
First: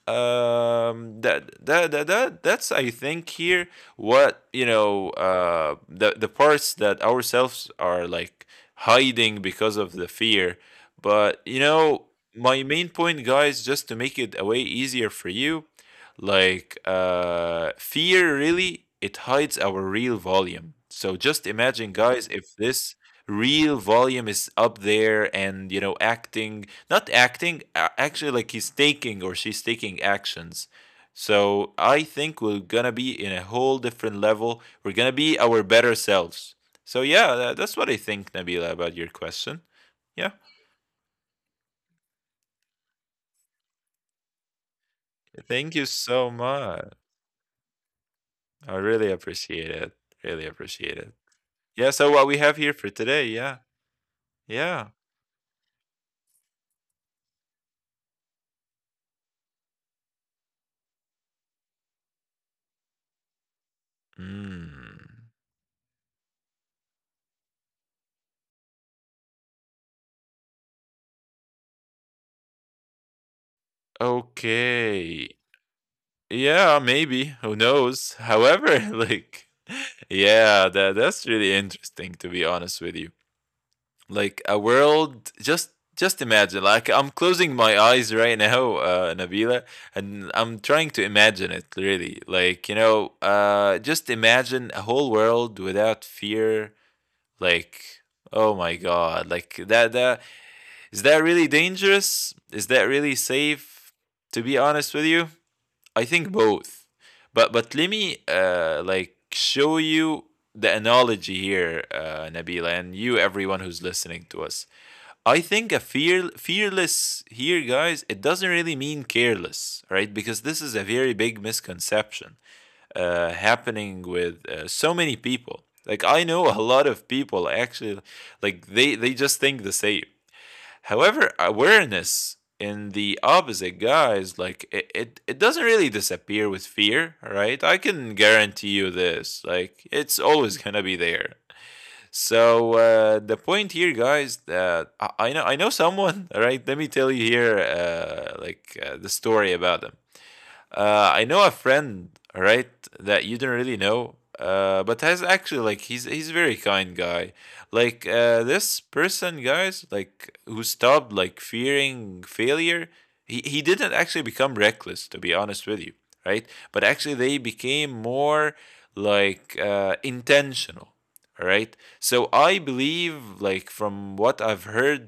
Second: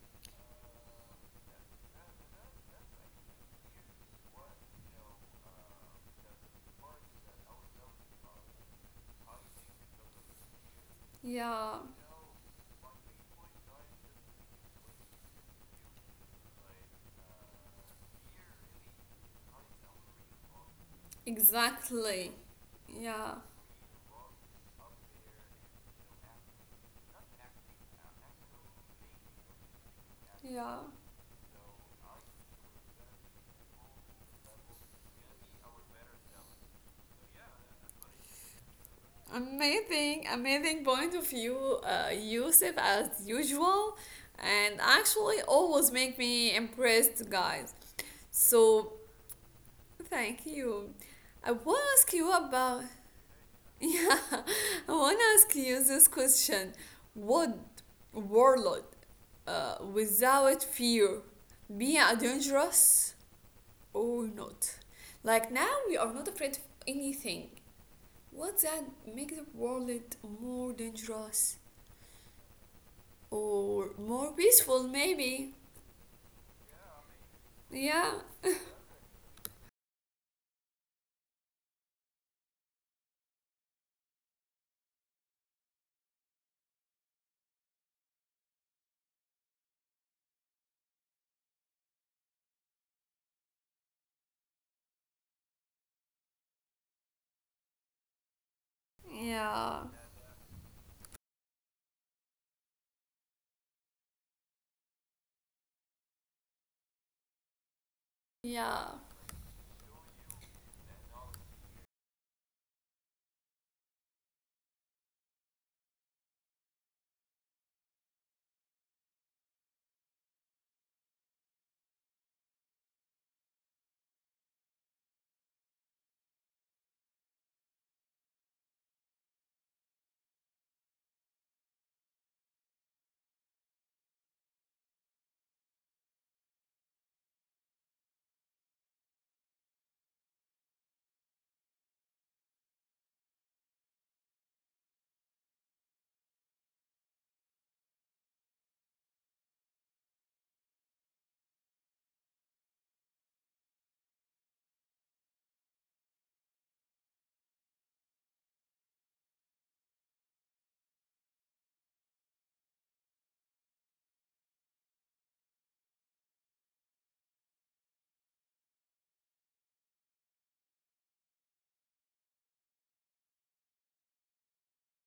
B: um that's I think here what you know the parts that ourselves are like hiding because of the fear, but you
A: yeah,
B: know, my main point, guys, just to make it a way easier for you, like fear really, it hides our real volume. So just imagine, guys,
A: exactly.
B: if this
A: Yeah,
B: real volume is up there and, you know, acting not acting actually, like he's taking or she's taking actions,
A: yeah.
B: so I think we're gonna be in a whole different level, we're gonna be our better selves. So yeah, that's what I think, Nabila, about your question.
A: Amazing,
B: Yeah,
A: amazing point of view, Yusuf, as usual, and actually
B: thank you
A: always make
B: so
A: me
B: much.
A: impressed, guys.
B: I
A: So
B: really appreciate it. Really
A: thank you.
B: appreciate it.
A: I want
B: Yeah,
A: to
B: so
A: ask
B: what
A: you
B: we have here
A: about,
B: for today? Yeah.
A: *laughs* yeah,
B: Yeah.
A: I want to ask you this question: Would warlord, without fear, be a dangerous or not?
B: Mm.
A: Like now, we are not afraid of anything. Would that make the world more dangerous? Or more peaceful,
B: Okay.
A: maybe.
B: Yeah, maybe. Who knows?
A: Yeah.
B: However, *laughs* like, yeah, that's really interesting, to be honest with you. Like a world, just imagine. Like I'm closing my eyes right now, Nabila, and I'm trying to imagine it really. Like, you know, just imagine a whole world without fear. Like, oh my God. Like
A: Yeah.
B: that is that really dangerous? Is that really safe? To be honest with you? I think both, but let me
A: Yeah.
B: like show you the analogy here, Nabila, and you, everyone who's listening to us. I think a fear fearless here, guys, it doesn't really mean careless, right? Because this is a very big misconception happening with so many people. Like I know a lot of people actually, like they just think the same. However, awareness in the opposite, guys, like it doesn't really disappear with fear, right? I can guarantee you this. Like it's always gonna be there. So the point here, guys, that I know someone, *laughs* all right? Let me tell you here, the story about them. I know a friend, right, that you do not really know, but has actually like he's a very kind guy. Like this person, guys, like who stopped like fearing failure. He didn't actually become reckless, to be honest with you, right? But actually, they became more like intentional, all right? So I believe, like from what I've heard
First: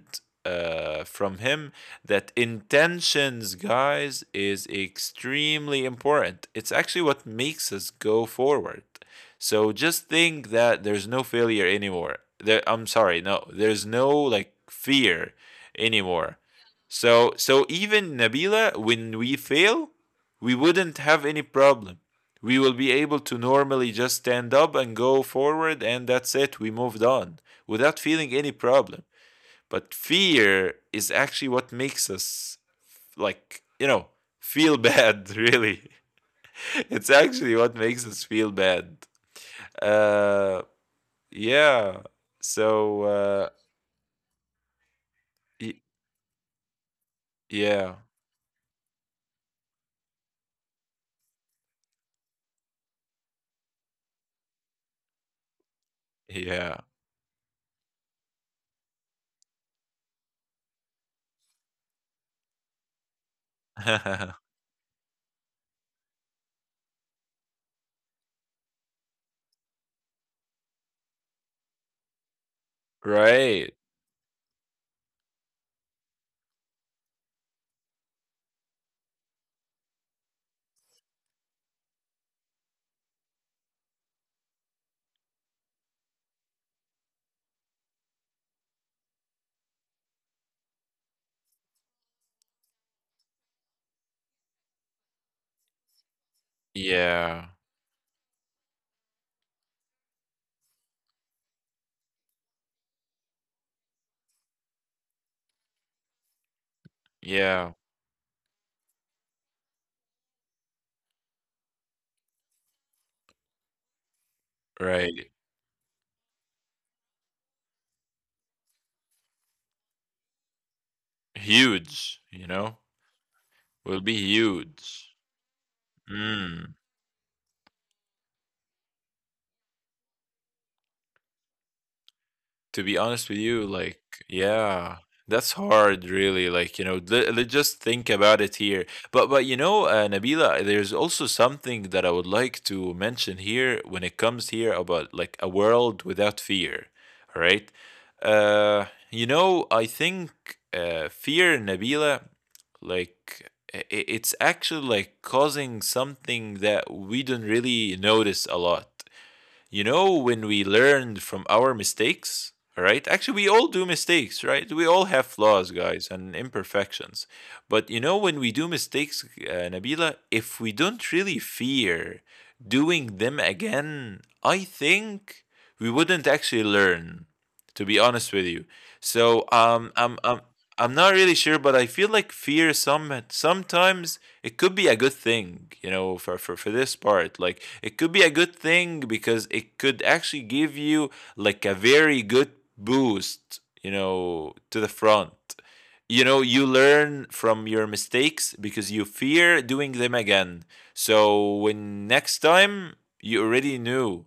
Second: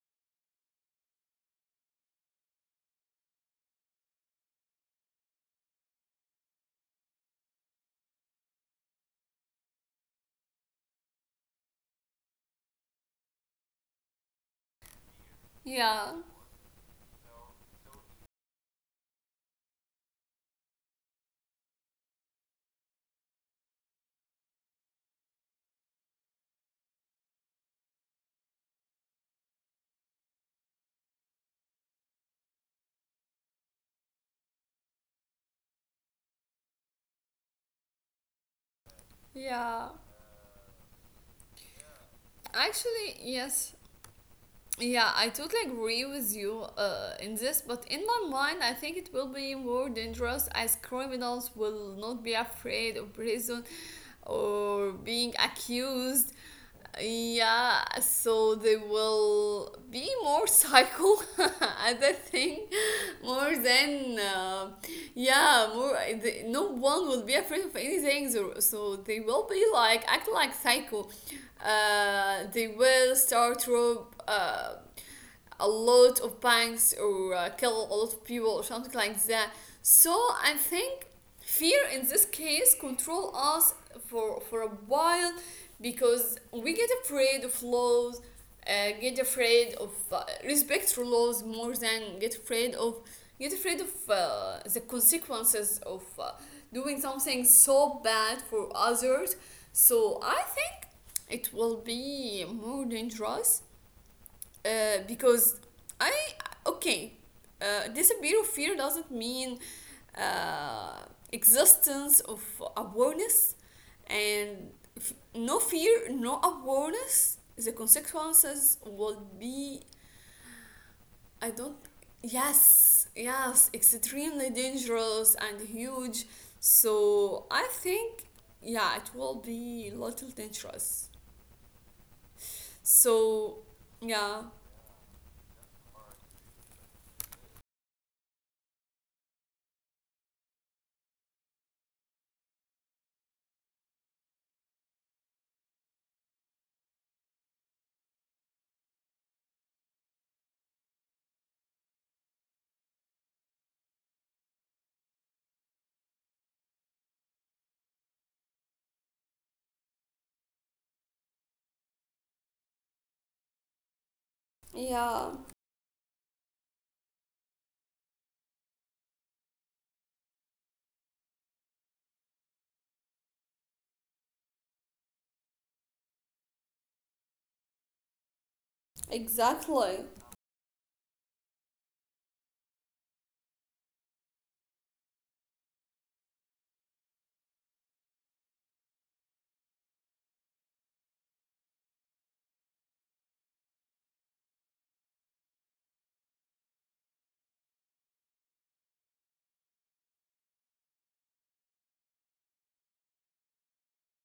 B: from him, that intentions, guys, is extremely important. It's actually what makes us go forward. So just think that there's no failure anymore. There, I'm sorry, no, there's no like fear
A: Yeah.
B: anymore. So even Nabila, when we fail, we wouldn't have any problem. We will be able to normally just stand up and go forward, and that's it. We moved on without feeling any problem. But fear is actually what makes us like, you know, feel bad, really. *laughs* It's actually what makes us feel bad.
A: Yeah.
B: Uh yeah. So
A: Actually,
B: uh
A: yes. Yeah, I totally
B: y-
A: agree with you in this, but
B: yeah.
A: in my mind, I think it will be more dangerous as criminals will not be afraid of prison or being accused.
B: Yeah.
A: Yeah, so they will be more psycho, *laughs* as I think, more than,
B: *laughs*
A: yeah, more. No one will be afraid of anything, so they will be like act like psycho. They will
B: Right.
A: start rob a lot of banks or kill a lot of people or something like that. So I think fear in this case control us for a while because we get afraid of laws, get afraid of respect for laws more than get afraid of the consequences of doing something
B: Yeah.
A: so bad for others. So I think it will be more dangerous because I okay,
B: Yeah.
A: disappear of fear doesn't mean uh, existence of awareness, and
B: Right.
A: no fear, no awareness. The consequences will be I don't.
B: Huge, you know?
A: Yes, yes,
B: Will be
A: extremely
B: huge.
A: dangerous and huge.
B: Mm.
A: So I think yeah, it will be little dangerous.
B: To be honest with
A: So
B: you, like,
A: yeah.
B: yeah, that's hard, really. Like, you know, just think about it here. But, you know, Nabila, there's also something that I would like to mention here when it comes here about like a world without fear. All right. Uh, you know, I think fear, Nabila, like it's actually like causing something that we don't really notice a lot. You know, when we learn from our mistakes, all right? Actually, we all do mistakes, right? We all have
A: Yeah,
B: flaws, guys, and imperfections. But you know, when we do mistakes, Nabila, if we don't really fear doing them again, I think we wouldn't actually learn, to be honest with you. So,
A: exactly.
B: I'm not really sure, but I feel like fear sometimes it could be a good thing, you know, for this part. Like it could be a good thing because it could actually give you like a very good boost, you know, to the front. You know, you learn from your mistakes because you fear doing them again, so when next time you already knew,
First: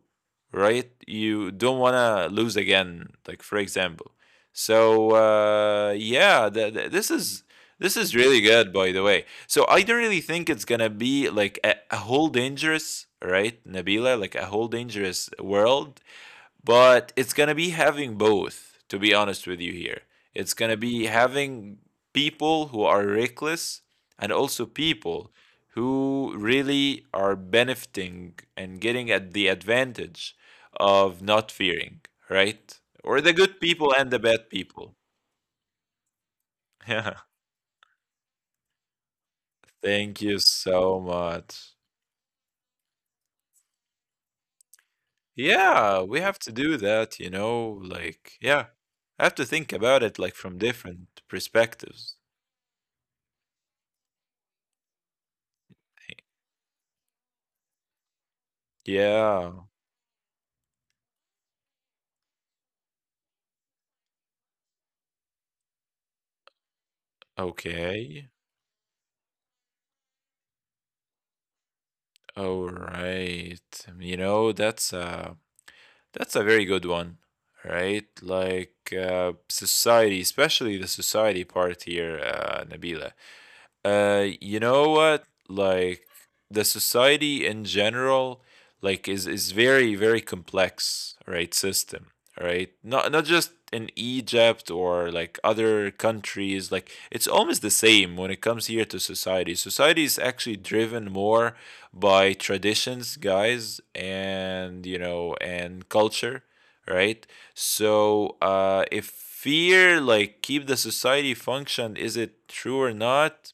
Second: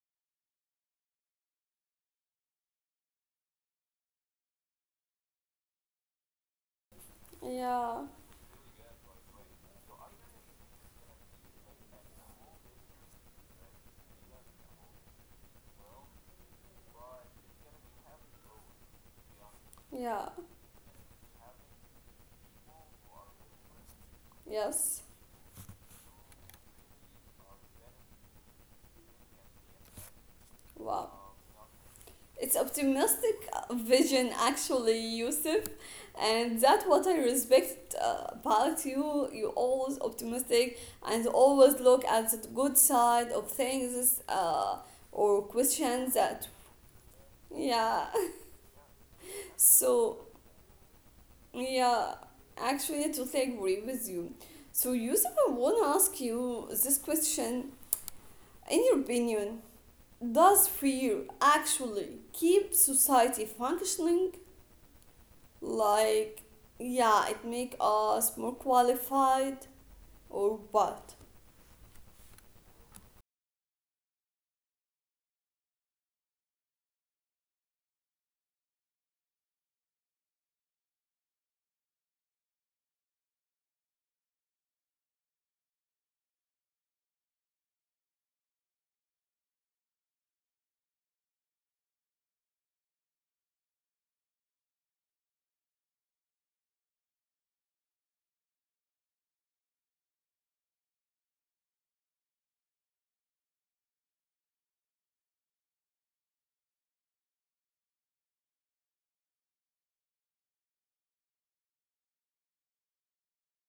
B: right? You don't want to lose again, like for example. So yeah, this is, this
A: Yeah,
B: is really good, by the way. So I don't really think it's gonna be like a whole dangerous, right, Nabila, like a whole dangerous world, but it's gonna be having both, to be honest with you here.
A: yeah,
B: It's gonna be having people who are reckless and also
A: yes.
B: people who really are benefiting and getting at the advantage of
A: Wow.
B: not fearing,
A: It's
B: right? Or the
A: optimistic
B: good people and the
A: vision
B: bad people.
A: actually,
B: *laughs*
A: Yusuf. And that's what
B: Yeah.
A: I respect about you. You're always
B: Thank you
A: optimistic
B: so
A: and
B: much.
A: always look at the good side of things or
B: Yeah,
A: questions
B: we have
A: that,
B: to do that, you know,
A: yeah.
B: like,
A: *laughs*
B: yeah, I have to think about it
A: So,
B: like from different perspectives.
A: yeah, actually, to totally agree with you. So, Yusuf, I want to ask you this question. In your opinion,
B: Yeah,
A: does fear actually keep society functioning? Like, yeah, it make
B: okay.
A: us more qualified or what?
B: All right. You know, that's a, that's a very good one, right? Like society, especially the society part here, Nabila. You know what? Like the society in general, like is very very complex, right? System, right? Not, not just in Egypt or like other countries. Like it's almost the same when it comes here to society. Society is actually driven more by traditions, guys, and you know, and culture, right? So, if fear like keep the society function, is it true or not?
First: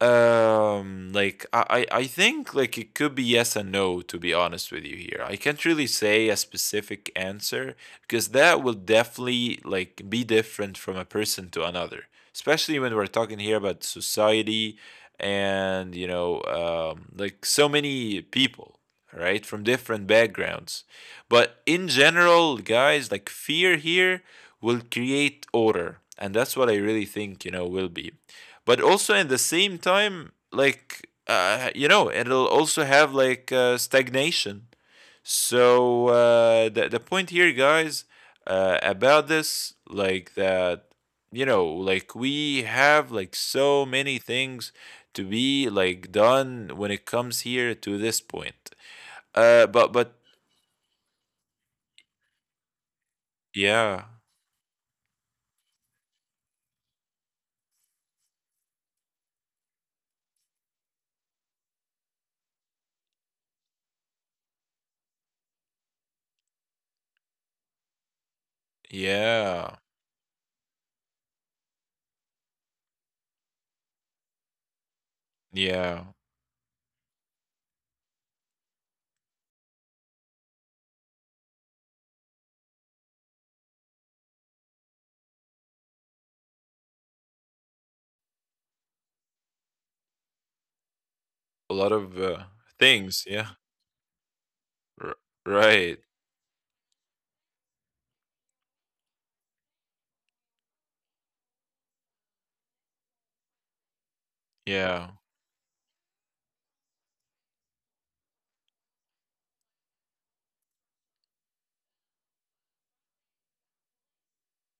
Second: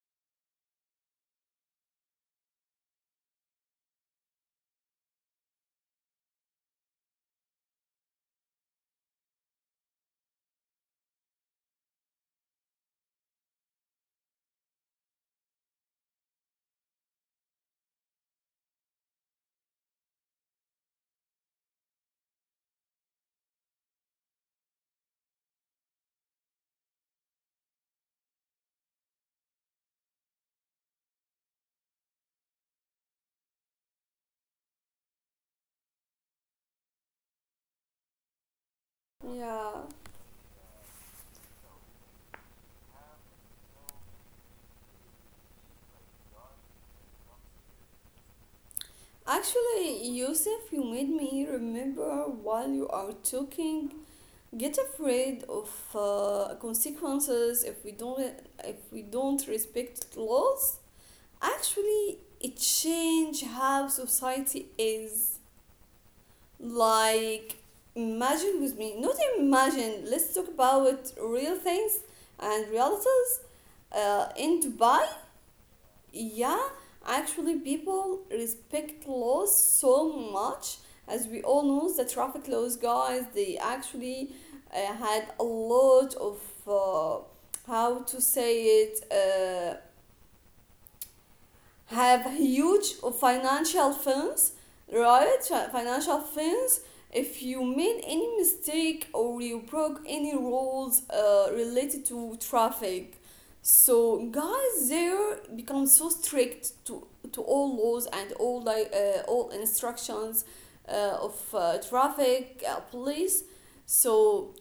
B: I think like it could be yes and no, to be honest with you here. I can't really say a specific answer because that will definitely like be different from a person to another, especially when we're talking here about society and, you know, like so many people, right, from different backgrounds. But in general, guys, like fear here will create order, and that's what I really think, you know, will be. But also in the same time, like you know, it'll also have like stagnation. So the point here, guys, about this,
A: Yeah.
B: like that, you know, like we have like so many things to be like done when it comes here to this point. But
A: Actually, Yusuf, you made me remember while you are
B: yeah.
A: talking. Get afraid of consequences if we don't respect laws. Actually, it change how society is. Like, imagine with me, not
B: Yeah.
A: imagine, let's talk about real things and realities. In Dubai,
B: Yeah.
A: yeah, actually, people respect laws so much. As we all know, the traffic laws guys, they actually had a lot of uh, how to say it.
B: A lot of
A: Have huge
B: things. Yeah.
A: financial funds,
B: R-
A: right?
B: right.
A: Financial funds. If you made any mistake or you broke any rules related to traffic, so guys
B: Yeah.
A: there become so strict to all laws and all like all instructions of traffic police. So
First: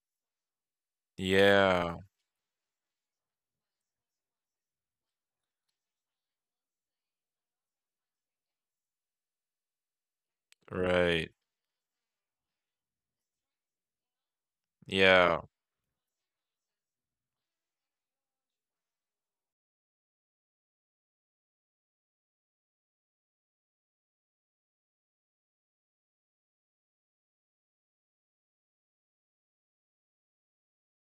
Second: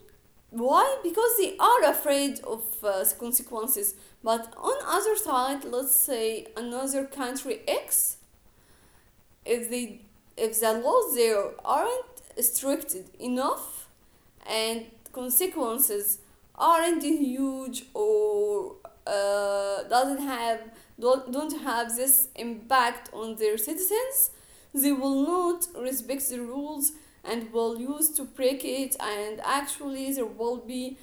A: why? Because they are
B: Yeah.
A: afraid of consequences. But on other side, let's say another country X, if they if the laws
B: Right.
A: there aren't strict enough, and
B: Yeah.
A: consequences aren't huge or doesn't have don't have this impact on their citizens, they will not respect the rules and will use to break it, and actually there will be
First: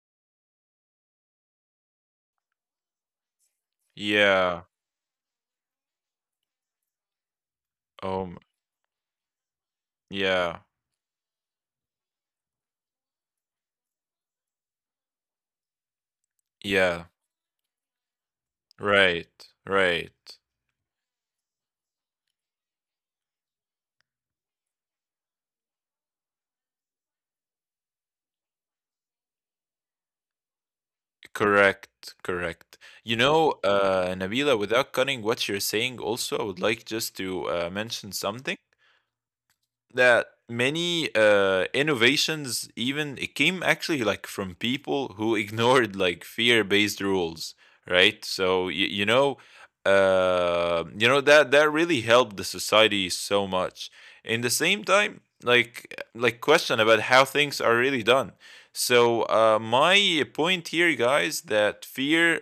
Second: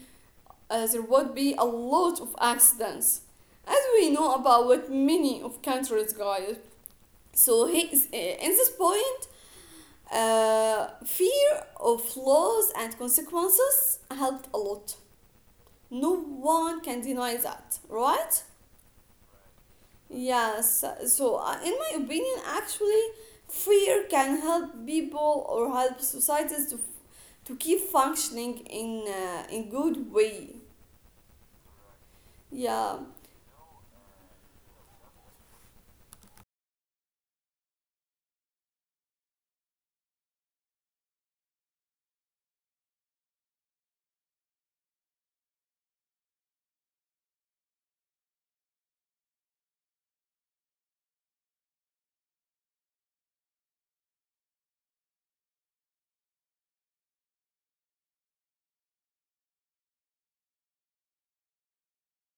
A: uh, there would be a lot of accidents. As we know
B: Yeah.
A: about many of countries, guys. So he is,
B: Um,
A: in this point,
B: yeah.
A: fear of laws and consequences helped a lot. No one can
B: Yeah.
A: deny that, right?
B: Right. Right.
A: Yes. So, in my opinion, actually, fear can help people or help societies to keep functioning in good way.
B: Correct. Correct.
A: Yeah.
B: You know, Nabila, without cutting what you're saying, also, I would like just to mention something. That many innovations, even it came actually like from people who *laughs* ignored like fear-based rules, right? So you, you know that that really helped the society so much. In the same time, like question about how things are really done. So my point here, guys, that fear,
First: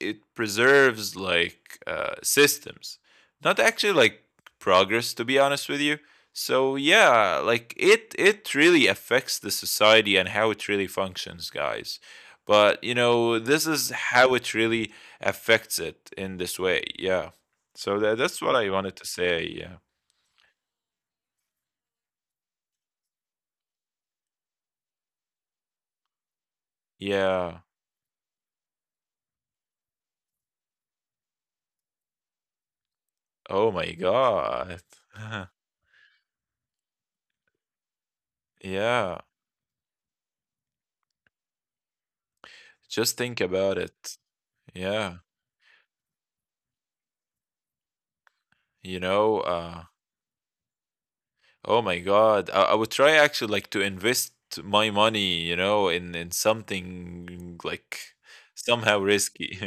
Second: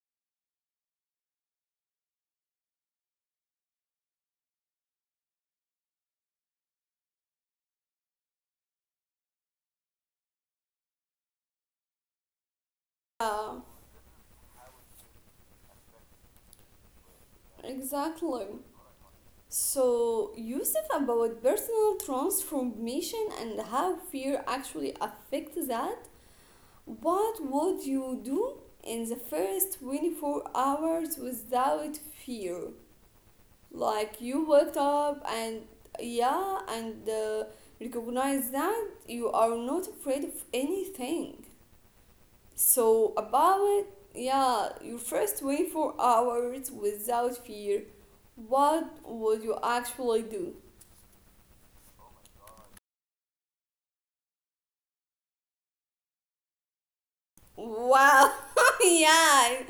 B: it preserves like systems, not actually like progress. To be honest with you, so yeah, like it really affects the society and how it really functions, guys. But you know,
A: Yeah.
B: this is how it really affects it in this way. Yeah. So that's
A: Exactly.
B: what I wanted to say. Yeah.
A: So, Yusuf, about personal transformation and how fear actually affects that, what
B: Yeah.
A: would you do in the first 24 hours without fear?
B: Oh my
A: Like, you waked
B: God.
A: up
B: *laughs*
A: and yeah, and recognize that
B: yeah.
A: you are not afraid of anything. So
B: Just think
A: about
B: about
A: it,
B: it.
A: yeah, your
B: Yeah.
A: first 24 hours without fear, what
B: You know,
A: would you actually do?
B: oh my God. I would try actually like to invest my money, you know, in something like
A: Wow, *laughs*
B: somehow
A: yeah,
B: risky.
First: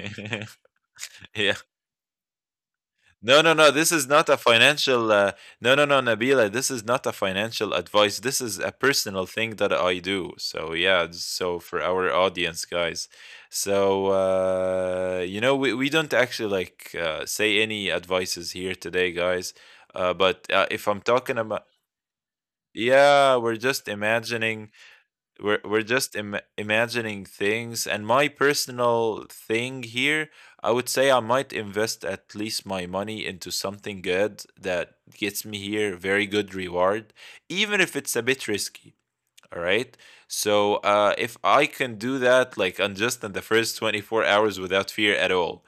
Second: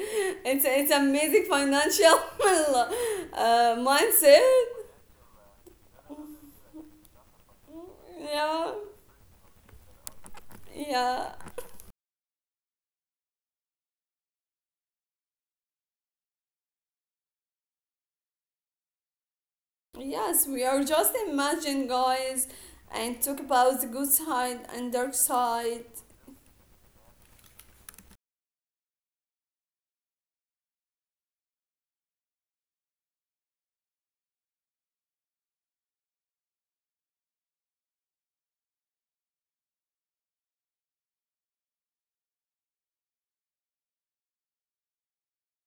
A: it's
B: *laughs*
A: amazing
B: Yeah.
A: financial *laughs*
B: No, no, no. This is not a
A: mindset.
B: financial no, no, no, Nabila. This is not a financial advice. This is a
A: Yeah,
B: personal thing that I do. So yeah,
A: yeah,
B: so for our audience, guys. So you know, we don't actually like say any advices here today, guys.
A: yes,
B: But
A: we are
B: if I'm
A: just
B: talking about,
A: imagine guys and
B: yeah,
A: talk
B: we're
A: about the
B: just
A: good side
B: imagining.
A: and dark
B: We're
A: side.
B: just imagining things, and my personal thing here, I would say I might invest at least my money into something good that gets me here very good reward, even if it's a bit risky, all right? So if I can do that, like on just in the first 24 hours without fear at all,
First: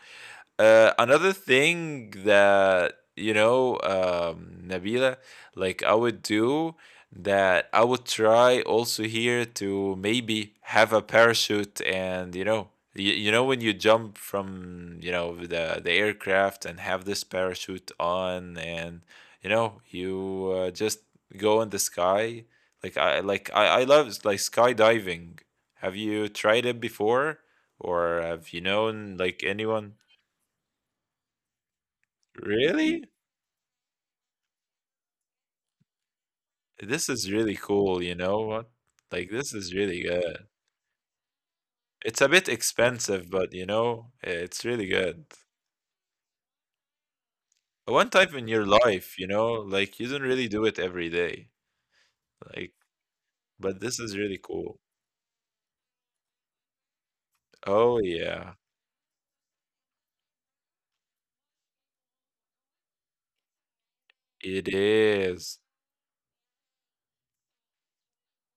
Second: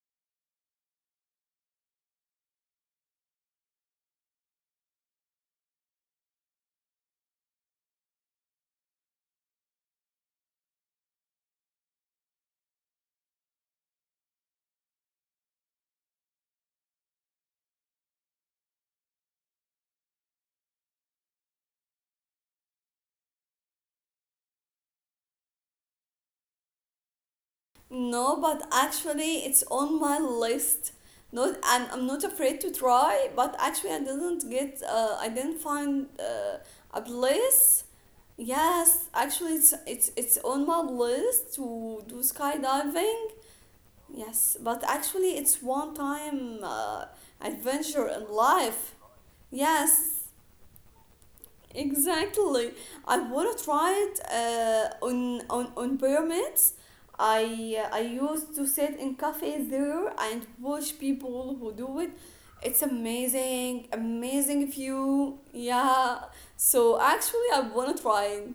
B: another thing that, you know, Nabila, like I would do, that I would try also here to maybe have a parachute, and you know, you know when you jump from, you know, the aircraft and have this parachute on, and you know, you just go in the sky. Like I love like skydiving. Have you tried it before or
A: No,
B: have you
A: but
B: known like
A: actually, it's
B: anyone?
A: on my list. Not, and I'm not afraid to
B: Really?
A: try. But actually, I didn't get. I didn't find a
B: This is really
A: place.
B: cool, you know what?
A: Yes,
B: Like, this
A: actually,
B: is
A: it's
B: really
A: it's it's
B: good.
A: on my list to do
B: It's a bit
A: skydiving.
B: expensive, but you know,
A: Yes,
B: it's
A: but
B: really good.
A: actually, it's one time
B: One
A: adventure in
B: time in your
A: life.
B: life, you know, like you don't
A: Yes,
B: really do it every day.
A: exactly.
B: Like,
A: I want to
B: but
A: try
B: this is
A: it
B: really cool.
A: on, on pyramids. I
B: Oh
A: I
B: yeah,
A: used to sit in cafes there and watch people who do it. It's amazing,
B: it
A: amazing view.
B: is.
A: Yeah. So actually, I want to try it.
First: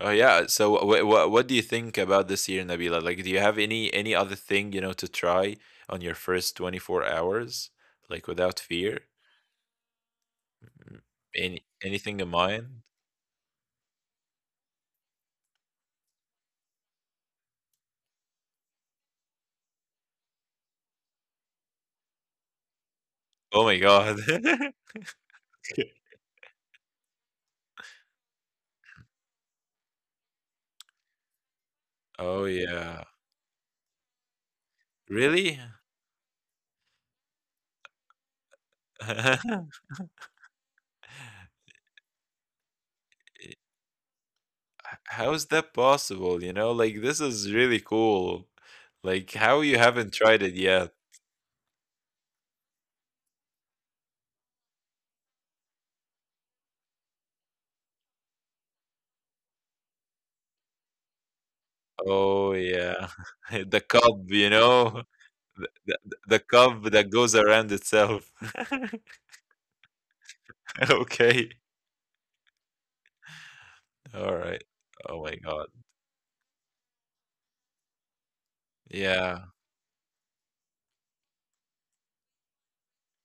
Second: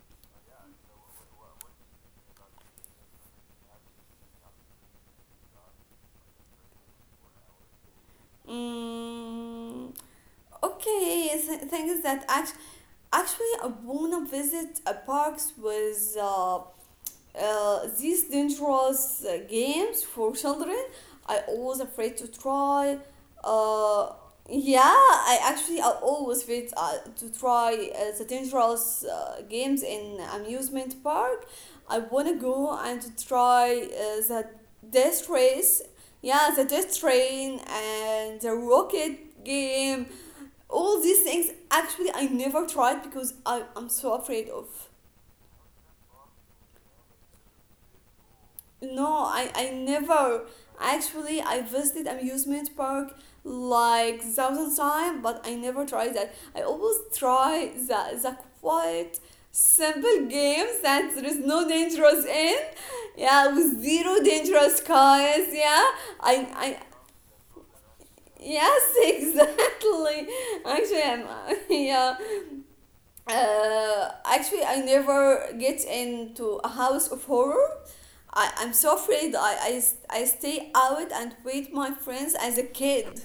B: Oh yeah. So what do you think about this year, Nabila? Like, do you have any other thing, you know, to try on your first 24 hours, like without fear?
A: Mm,
B: Mm.
A: okay.
B: Any anything in mind?
A: Actually, I wanna visit a parks with these dangerous games for children. I always afraid to try
B: Oh my
A: uh,
B: God. *laughs*
A: yeah I actually I always afraid to try the dangerous games in amusement park. I want to
B: Oh
A: go and
B: yeah.
A: to try the death
B: Really?
A: race, yeah, the death train and the rocket
B: *laughs* H-
A: game. All these things actually I never tried because I'm so afraid of.
B: How is that possible? You know, like this is really cool.
A: No,
B: Like how you
A: I
B: haven't tried it
A: never.
B: yet?
A: Actually, I visited amusement park like thousand times, but I never tried that. I always try the quiet, simple games that there is no dangerous
B: Oh
A: in.
B: yeah.
A: Yeah,
B: *laughs*
A: with
B: The
A: zero
B: cup, you
A: dangerous
B: know,
A: cars.
B: the,
A: Yeah,
B: the
A: I
B: cup that goes around itself.
A: yes, *laughs*
B: *laughs*
A: exactly. Actually,
B: Okay.
A: I'm, *laughs* yeah,
B: All
A: actually
B: right.
A: I
B: Oh my
A: never
B: God.
A: get into a house of horror. I'm so afraid.
B: Yeah.
A: I stay out and with my friends as a kid,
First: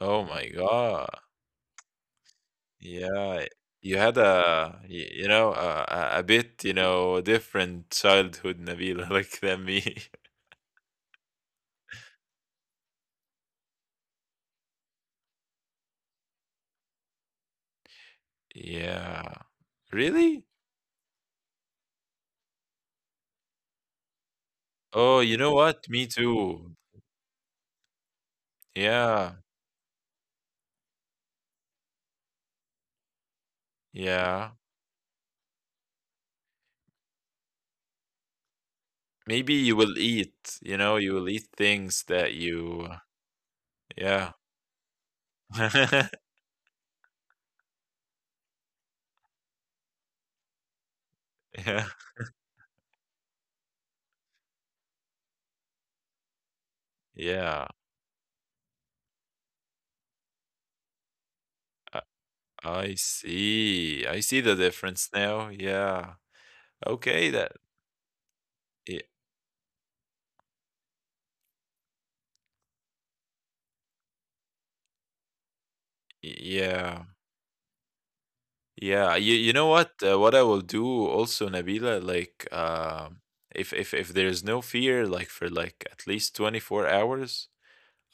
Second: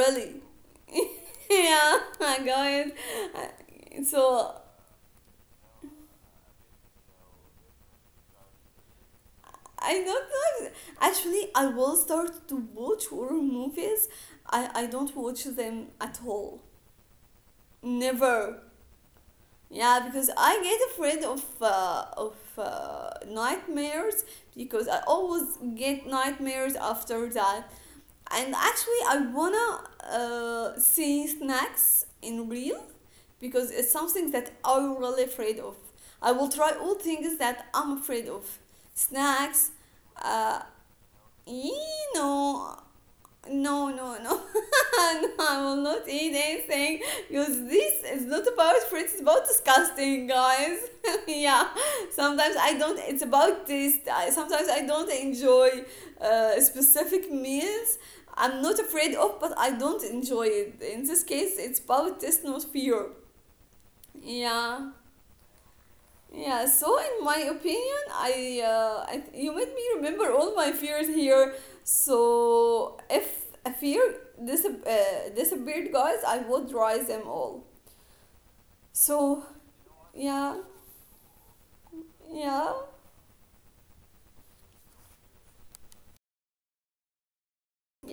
B: Oh my god.
A: *laughs* Yeah my god.
B: Yeah. You had
A: So
B: a you know a bit you know different childhood, Nabila, *laughs* like than
A: I
B: me.
A: don't
B: *laughs*
A: know, actually I will start to watch horror movies. I don't watch them at all, never.
B: Yeah.
A: Yeah, because
B: Really?
A: I get afraid of nightmares because I
B: Oh, you
A: always
B: know *laughs* what?
A: get
B: Me
A: nightmares
B: too.
A: after that. And actually, I
B: Yeah.
A: wanna see snacks in real because it's something that
B: Yeah.
A: I'm really afraid of. I will try all things that I'm afraid of.
B: Maybe
A: Snacks,
B: you will
A: uh,
B: eat, you know, you will eat
A: you
B: things that
A: know,
B: you,
A: no, no, no. *laughs*
B: yeah.
A: No, I will not eat
B: *laughs*
A: anything because this is not about fruits, it's about disgusting, guys. *laughs* Yeah,
B: Yeah.
A: sometimes I don't, it's about taste. Sometimes I don't enjoy specific
B: Yeah.
A: meals. I'm not afraid of, but I don't enjoy it. In this case, it's
B: I,
A: about taste, not
B: I
A: fear.
B: see. I see the
A: Yeah.
B: difference now. Yeah.
A: Yeah, so in
B: Okay,
A: my opinion,
B: y-
A: I you made me remember all my fears here. So if a fear disappeared, guys, I would
B: yeah.
A: rise them all.
B: Yeah, you
A: So
B: you know what? What I
A: yeah,
B: will do also, Nabila, like
A: yeah,
B: if there's no fear, like for like at least 24 hours,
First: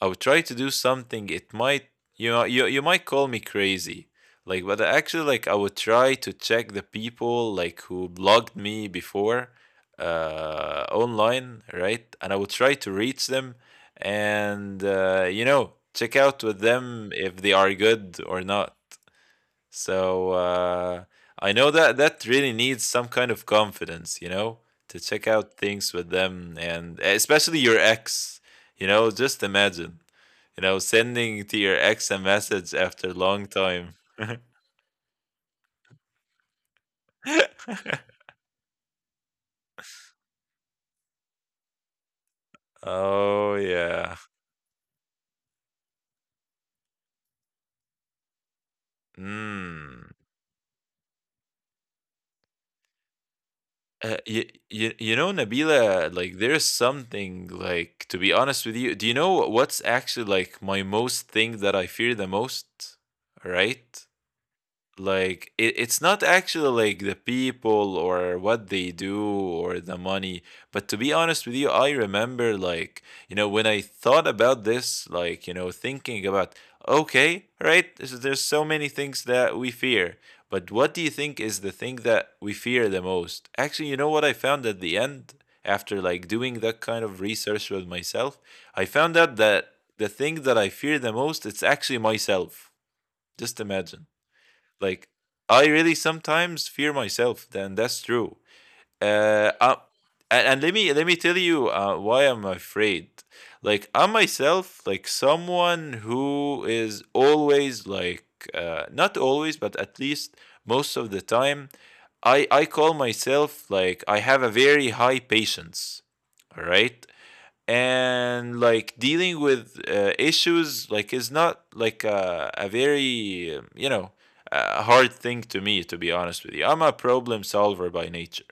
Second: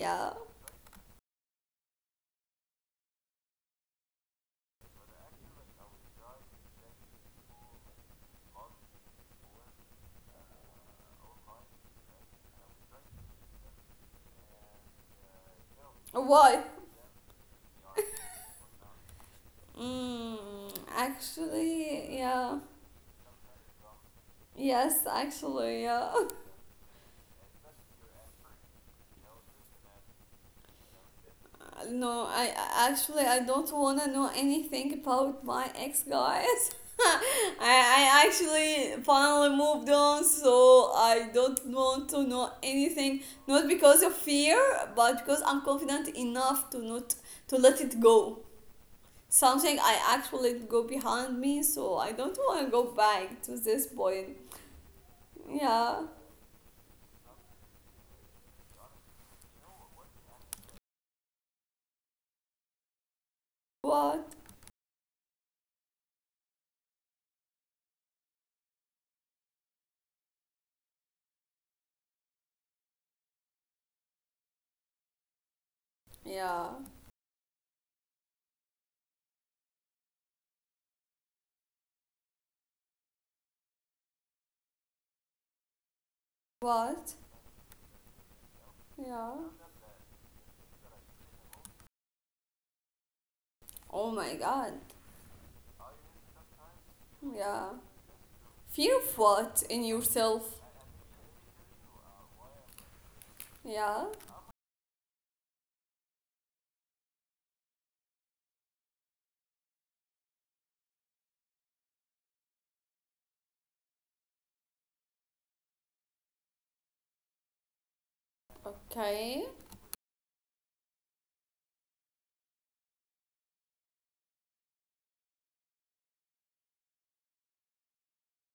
B: I would try to do something. It might, you might call me crazy, like, but actually, like I would try to check the people like who blogged me before, online, right? And I would try to reach them, and check out with
A: Why?
B: them if they are good or not. So
A: Mm,
B: I know that
A: actually,
B: that really
A: yeah.
B: needs some kind of confidence, you know, to
A: Yes,
B: check out
A: actually,
B: things with
A: yeah. *laughs*
B: them, and especially your ex. Just imagine sending to your ex a
A: No,
B: message after a
A: actually I
B: long
A: don't
B: time.
A: wanna know
B: *laughs*
A: anything about my ex guys. *laughs* I actually finally moved on, so I don't want to know anything.
B: Oh
A: Not because of
B: yeah.
A: fear, but because I'm confident enough to not to let it go. Something I
B: Mm.
A: actually let go behind me, so I don't wanna go back to this
B: Uh,
A: point.
B: you, you, you know,
A: Yeah.
B: Nabila, like there's something like to be honest with you, do you know what's actually like my most thing that I fear the most? Right?
A: What?
B: It's not actually like the people or what they do or the money, but to be honest with you, I remember like, you know, when I thought about this, like, you know, thinking about,
A: Yeah.
B: okay, right, there's so many things that we fear, but what do you think is the thing that we fear the most? Actually, you know what I found at the end, after like doing that kind
A: What?
B: of research with myself, I found
A: Yeah.
B: out that the thing that I fear the most, it's actually myself. Just imagine,
A: Oh my god.
B: like I really sometimes fear myself.
A: Yeah.
B: Then that's true.
A: Fear of
B: Uh,
A: what
B: uh
A: in
B: and,
A: yourself?
B: and let me tell you why I'm afraid. Like
A: Yeah.
B: I'm myself, like someone who is always like, not always, but at least most of the time, I call myself like I have a very high patience. All right, and like
A: Okay.
B: dealing with issues like is not like a very you know, a hard thing to me. To be honest with you, I'm a problem solver by nature.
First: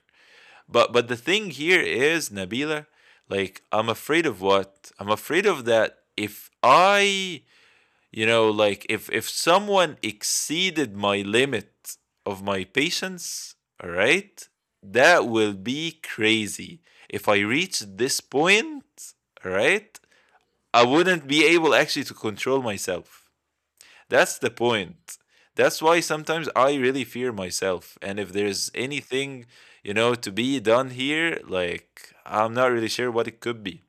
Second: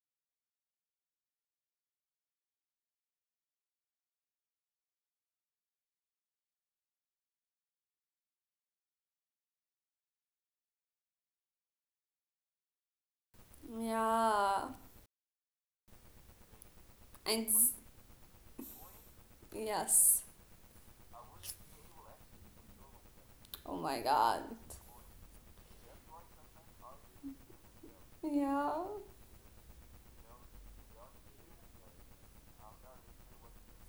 B: But the thing here is, Nabila, like I'm afraid of what I'm afraid of, that if I, you know, like if someone exceeded my limit of my patience, all right,
A: Yeah.
B: that will be crazy. If I
A: And
B: reach this point, all right,
A: yes.
B: I wouldn't be able actually to control myself.
A: Oh my
B: That's
A: god.
B: the point. That's why sometimes I really fear myself, and if there's
A: Yeah.
B: anything, you know, to be done here, like I'm not really sure what it could be.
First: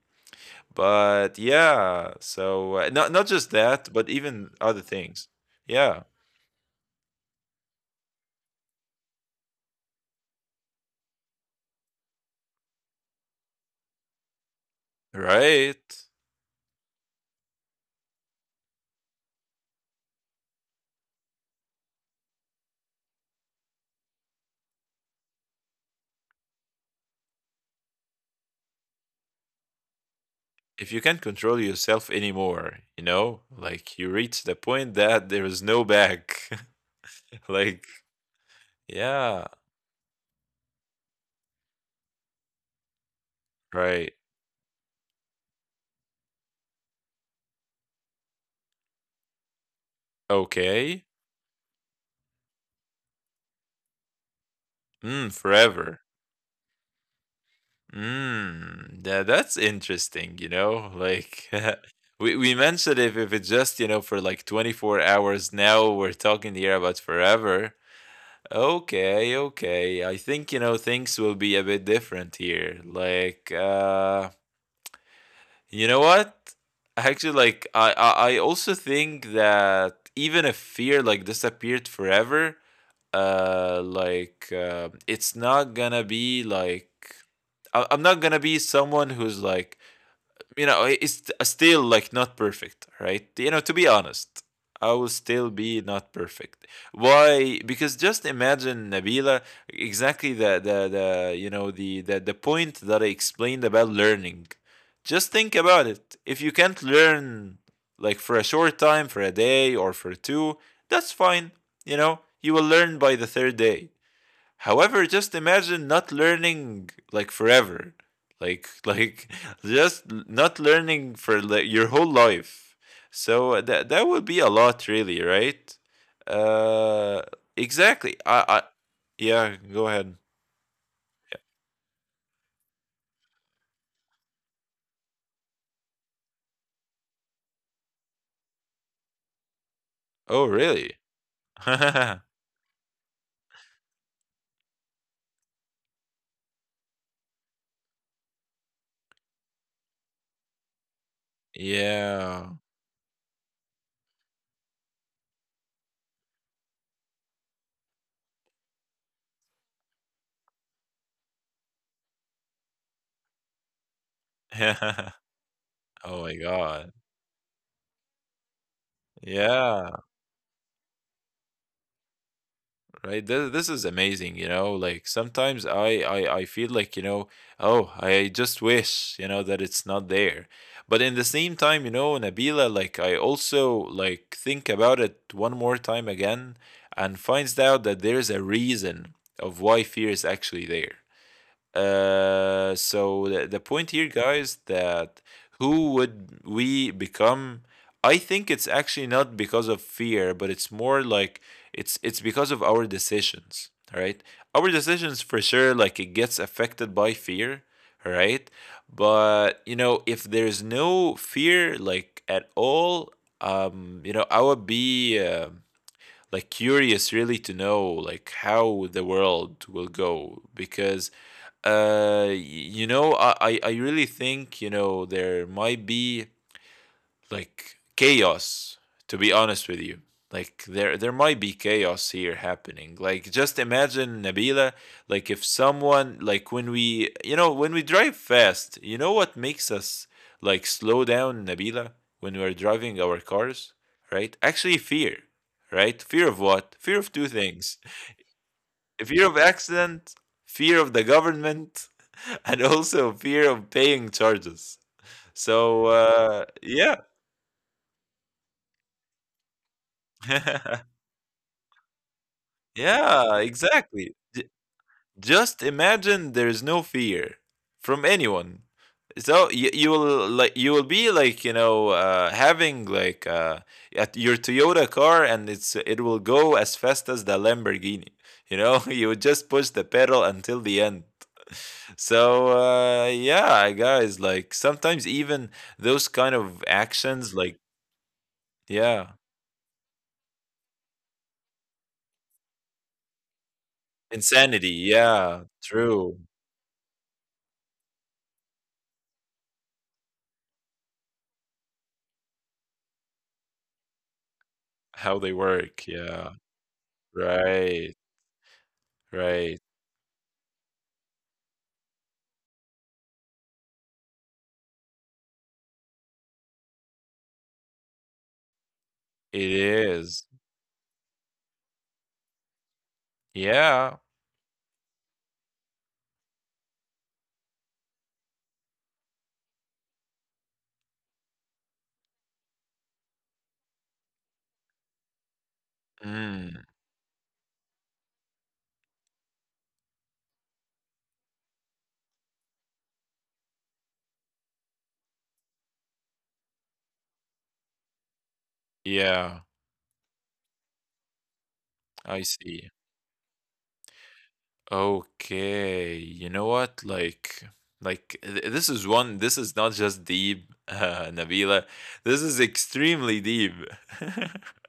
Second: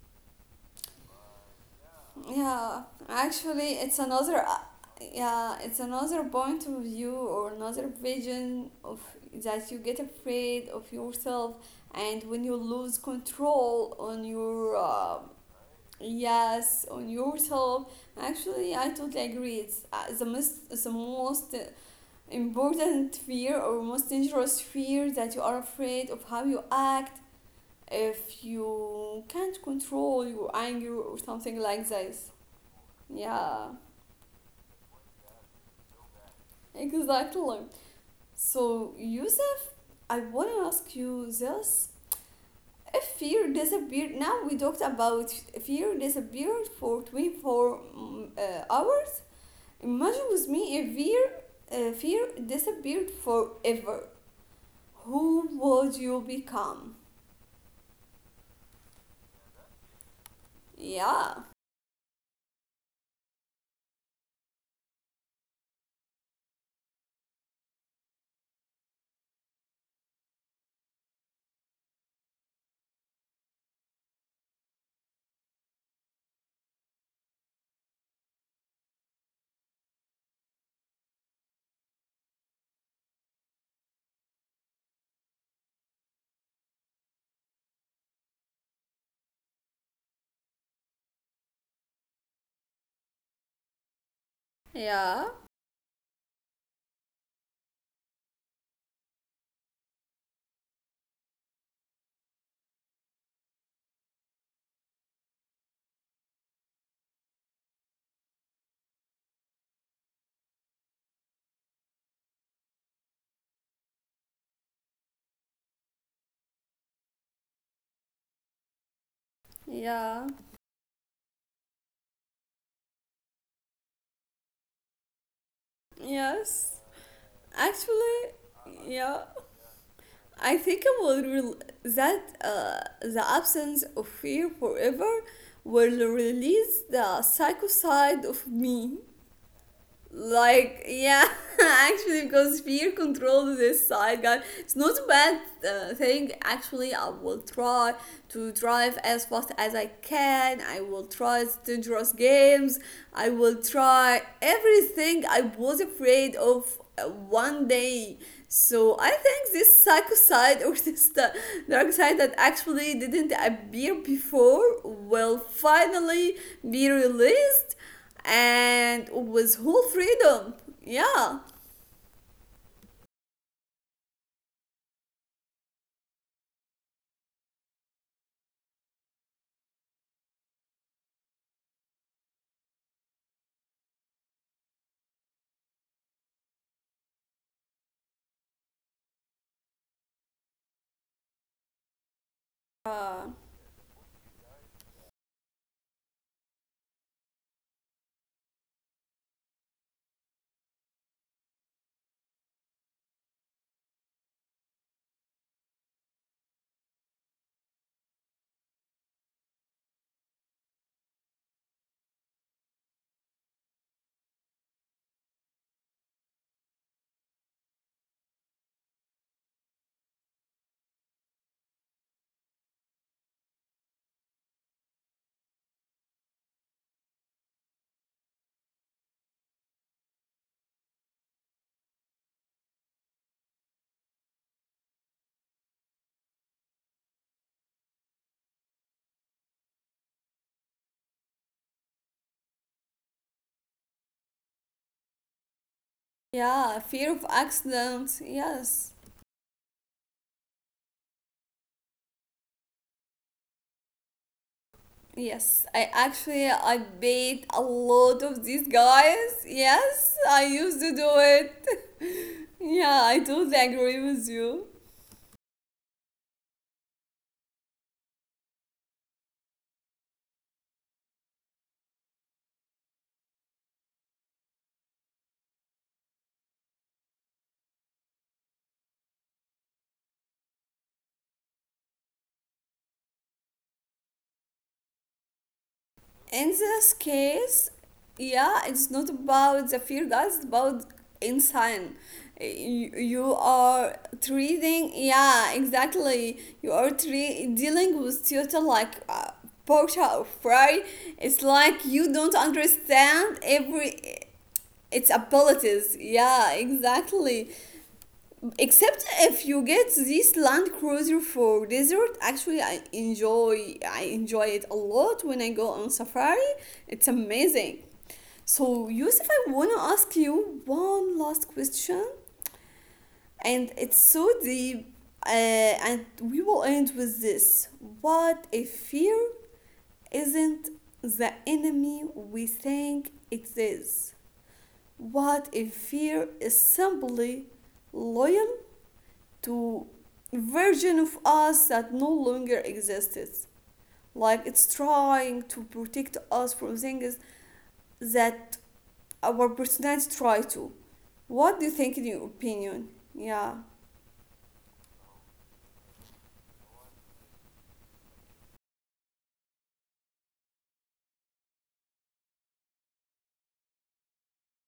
B: But yeah, so
A: Yeah.
B: not just
A: Actually,
B: that,
A: it's
B: but
A: another.
B: even other things.
A: Yeah, it's
B: Yeah,
A: another point of view or another vision of that you get afraid of yourself, and when you lose control on your
B: right.
A: yes on yourself. Actually, I totally agree. It's the most important fear or most dangerous fear that you are afraid of how you act if you can't control your anger
B: If you
A: or
B: can't
A: something
B: control
A: like
B: yourself
A: this.
B: anymore, you know,
A: Yeah,
B: like you reach the point that there is no back. *laughs*
A: exactly.
B: Like,
A: So,
B: yeah,
A: Yusuf, I want to ask you this. If fear
B: right.
A: disappeared, now we talked about fear disappeared for 24 hours. Imagine with me if
B: Okay.
A: fear, fear disappeared forever.
B: Mm,
A: Who would
B: forever.
A: you become?
B: Mm, that that's interesting, you know?
A: Yeah.
B: Like *laughs* we mentioned if it's just, you know, for like 24 hours, now we're talking here about forever. Okay, okay. I think, you know, things will be a bit different here. Like, you know what? Actually, like, I also think that even if fear, like, disappeared forever, it's not gonna be like, I'm not gonna be someone who's like, you know, it's still like not perfect, right? You know, to be honest, I will
A: Yeah.
B: still be not perfect. Why? Because just imagine, Nabila, exactly the you know the point that I explained about learning. Just think about it. If you can't learn like for a short time, for a day or for two, that's fine. You know, you will learn by the third day. However, just imagine not learning like forever. Like *laughs* like just
A: Yeah.
B: not learning for like, your whole life. So that that would be a lot really, right?
A: Yes.
B: Uh exactly.
A: Actually,
B: I
A: yeah.
B: Yeah, go ahead.
A: I think I will that the absence of fear forever will release the psycho side of me.
B: Oh,
A: Like,
B: really?
A: yeah, *laughs* actually,
B: *laughs*
A: because fear controls this side, guys. It's not a bad thing. Actually, I will try to drive as fast as I can. I will try dangerous
B: Yeah.
A: games. I will try everything I was afraid of one day. So I think this psycho side or *laughs* this dark side that actually didn't appear before will
B: *laughs* Oh my
A: finally
B: god.
A: be released and with whole
B: Yeah.
A: freedom. Yeah.
B: Right, this is amazing. You know, like sometimes I feel like, you know, oh, I just wish, you know, that it's not there. But in the same time, you know, Nabila, like I also like think about it one more time again and finds out that there's a reason of why fear is actually there. So
A: Uh,
B: the point here, guys, that who would we become? I think it's actually not because of fear, but it's more like it's because of our decisions. All right? Our decisions for sure, like it gets affected by fear, all right? But you know, if there's no fear, like at all, you know, I would be like curious really to know like how the world will go, because you know, I really think, you know, there might be like chaos, to be honest with you. Like there might be chaos here happening. Like just imagine, Nabila, like if someone like when we, you know, when we drive fast, you know what makes us like slow down, Nabila, when we're driving our cars, right? Actually fear, right? Fear of
A: yeah,
B: what? Fear
A: fear
B: of
A: of
B: two things.
A: accidents. Yes.
B: Fear of accident, fear of the government, and also fear of paying charges.
A: Yes.
B: So
A: I actually I
B: yeah,
A: bait a lot of these guys. Yes, I used to
B: *laughs*
A: do it. *laughs* Yeah, I
B: yeah,
A: totally agree
B: exactly.
A: with you.
B: Just imagine there is no fear from anyone. So you will like you will be like, you know, having like at your Toyota car, and it will go as fast as the Lamborghini. You know, *laughs* you would just push the pedal until the end. *laughs* So yeah, guys, like sometimes even those kind
A: In
B: of
A: this
B: actions, like,
A: case, yeah, it's not
B: yeah.
A: about the fear guys, it's about insane. You are
B: Insanity,
A: treating,
B: yeah,
A: yeah
B: true.
A: exactly, you are dealing with tutor like porta fry. It's like you don't understand every its
B: How they work,
A: abilities,
B: yeah.
A: yeah exactly.
B: Right,
A: Except if
B: right.
A: you get this Land Cruiser for desert, actually I enjoy it a lot when I go on safari. It's amazing. So
B: It
A: Yusuf, I wanna
B: is.
A: ask you one last question, and
B: Yeah.
A: it's so deep, uh, and we will end with this. What if fear isn't the enemy we think it is? What if fear
B: Mm,
A: is simply loyal to version of us that no longer existed. Like it's trying to protect us from things that
B: yeah,
A: our personality try to. What do you think in
B: I
A: your
B: see.
A: opinion? Yeah.
B: Okay, you know what? Like th this is one, this is not just deep, *laughs* Nabila. This is extremely deep. *laughs*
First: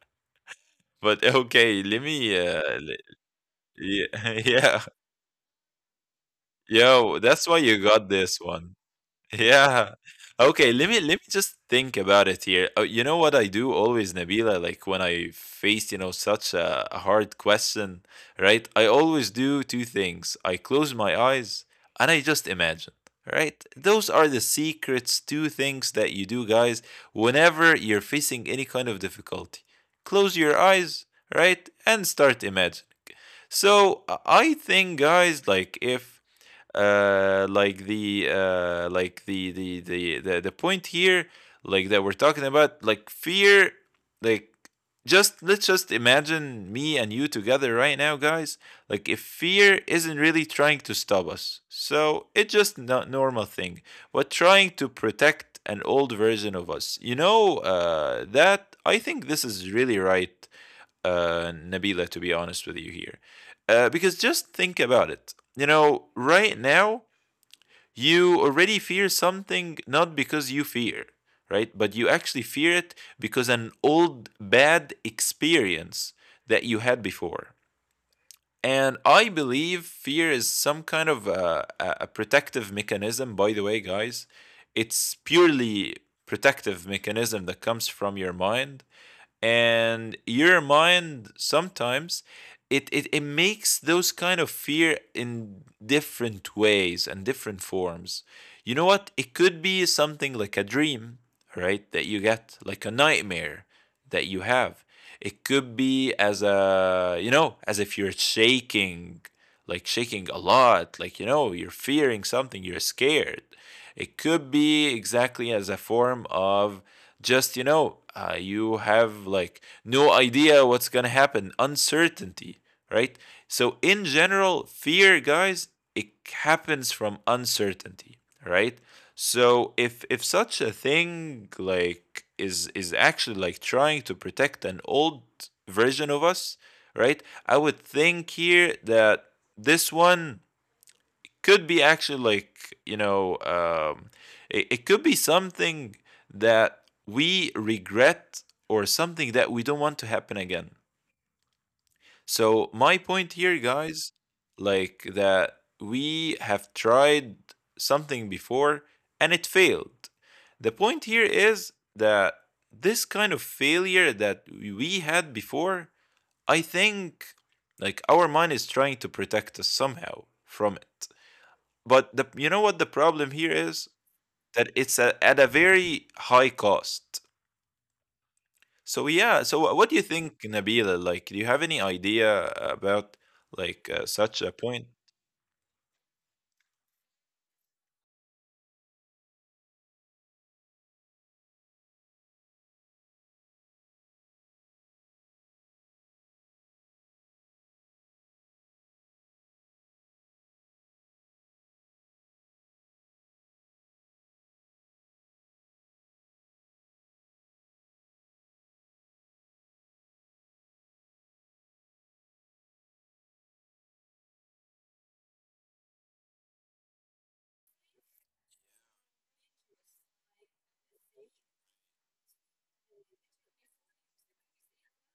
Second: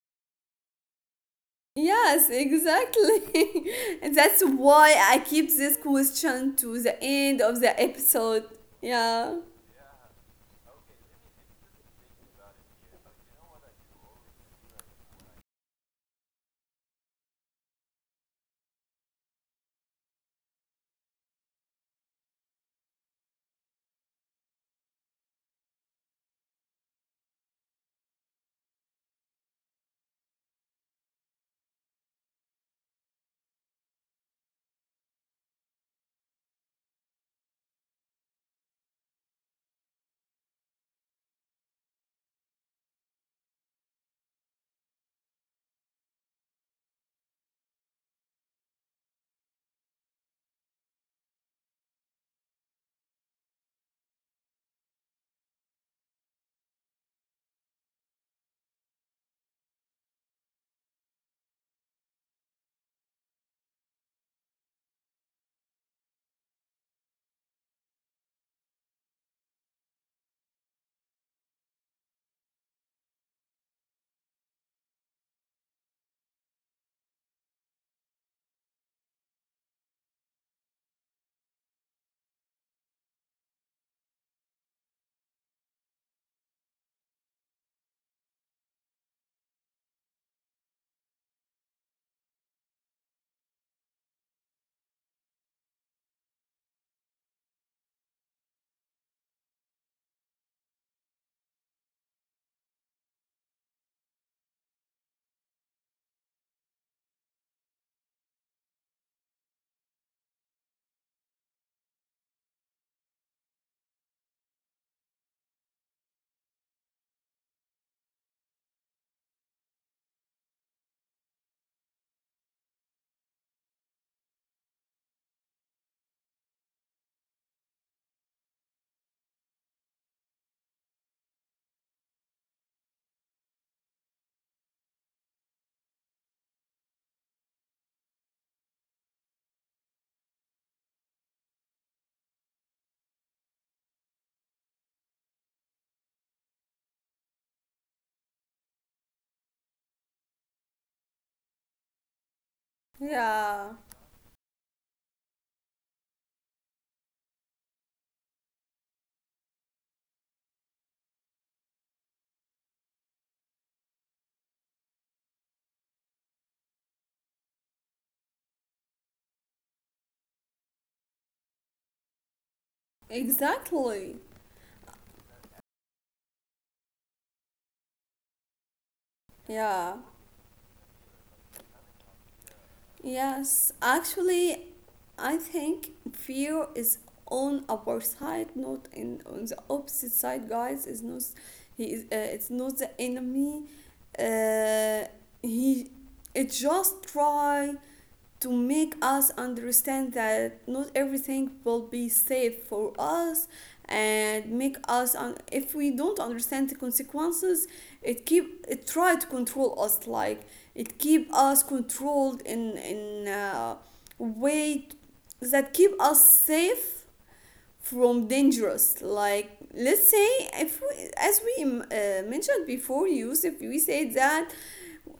B: But okay, let
A: Yes,
B: me le
A: exactly. *laughs* And
B: yeah,
A: that's
B: *laughs* yeah.
A: why I keep this question to the
B: Yo,
A: end
B: that's
A: of
B: why
A: the
B: you got
A: episode.
B: this one.
A: Yeah.
B: Yeah. Okay, let me just think about it here. You know what I do always, Nabila, like when I face, you know, such a hard question, right? I always do two things. I close my eyes and I just imagine, right? Those are the secrets, two things that you do, guys, whenever you're facing any kind of difficulty. Close your eyes, right? And start imagining. So I think, guys, like if like the like the point here, like that we're talking about, like fear, like just let's just imagine me and you together right now, guys. Like if fear isn't really trying to stop us, so it's just not normal thing, but trying to protect an old version of us. You know that I think this is really right, Nabila. To be honest with you here. Because just think about it. You know, right now, you already fear something not because you fear, right? But you actually fear it because an old bad experience that you had before. And I believe fear is some kind of a protective mechanism. By the way, guys, it's purely protective mechanism that comes from your mind, and your mind sometimes it makes those kind of fear in different ways and different forms. You know what, it could be something like a dream, right, that you get, like a nightmare that you have. It could be as a, you know, as if you're shaking, like shaking a lot, like, you know, you're fearing something, you're scared. It could be exactly as a form of just, you know, you have like no idea what's gonna happen, uncertainty, right? So in general, fear, guys, it happens from uncertainty, right? So if such a thing like is actually like trying to protect an old version of us, right, I would think here that this one could be actually like, you know, it, it could be something that we regret or something that we don't want to happen again. So my point here,
A: Yeah.
B: guys, like that we have tried something before, and it failed. The point here is that this kind of failure that we had before, I think, like our mind is trying to protect us somehow from it. But the, you know what the problem here is?
A: Exactly.
B: That it's a, at a very high cost. So yeah, so what
A: Yeah.
B: do you think, Nabila? Like, do you have any idea about
A: Yes,
B: like such a
A: actually,
B: point?
A: I think fear is on our side, not in on the opposite side, guys. Is not he is it's not the enemy. Uh, he it just try to make us understand that not everything will be safe for us and make us if we don't understand the consequences, it try to control us, like it keep us controlled in way that keep us safe from dangerous. Like let's say if we, as we mentioned before Yusuf, we said that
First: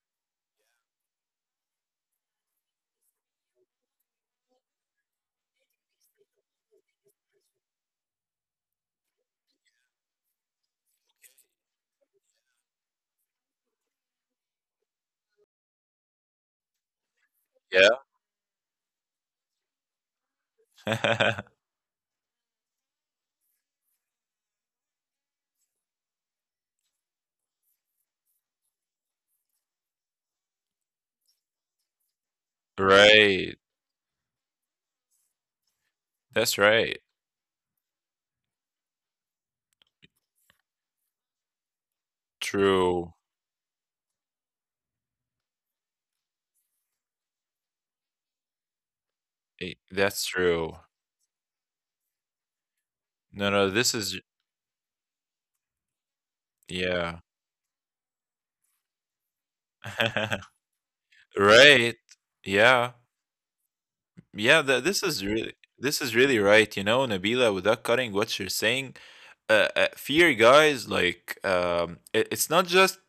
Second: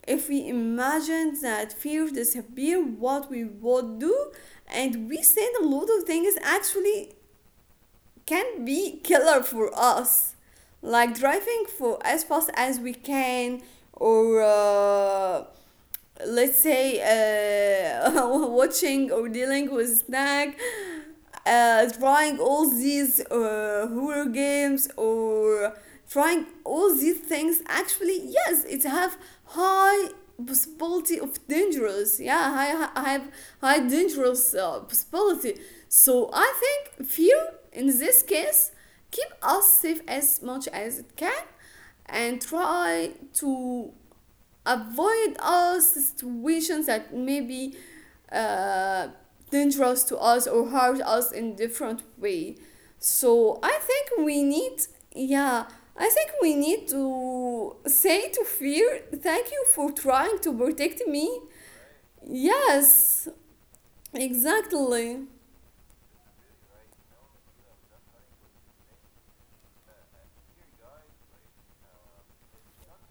A: if we imagine that fear disappear what we would do, and we said a lot of things actually can be killer for us, like driving for as fast as we can, or let's say
B: Yeah.
A: *laughs* watching or dealing with snack,
B: *laughs*
A: trying all these horror games or trying all these things. Actually yes it have high possibility of dangerous, yeah
B: Right.
A: high dangerous possibility. So I
B: That's right.
A: think fear in this case keep us safe as much as it can and try
B: True.
A: to avoid all situations that may be uh,
B: Eh,
A: dangerous to
B: that's
A: us or
B: true.
A: hurt us in different way.
B: No,
A: So
B: no,
A: I
B: this is
A: think we need, yeah I think we need
B: yeah.
A: to say to fear thank you for trying to
B: *laughs*
A: protect me.
B: Right. Yeah.
A: Yes,
B: Yeah, th
A: exactly.
B: this is really right. You know, Nabila, without cutting what you're saying, fear, guys, like it, it's not just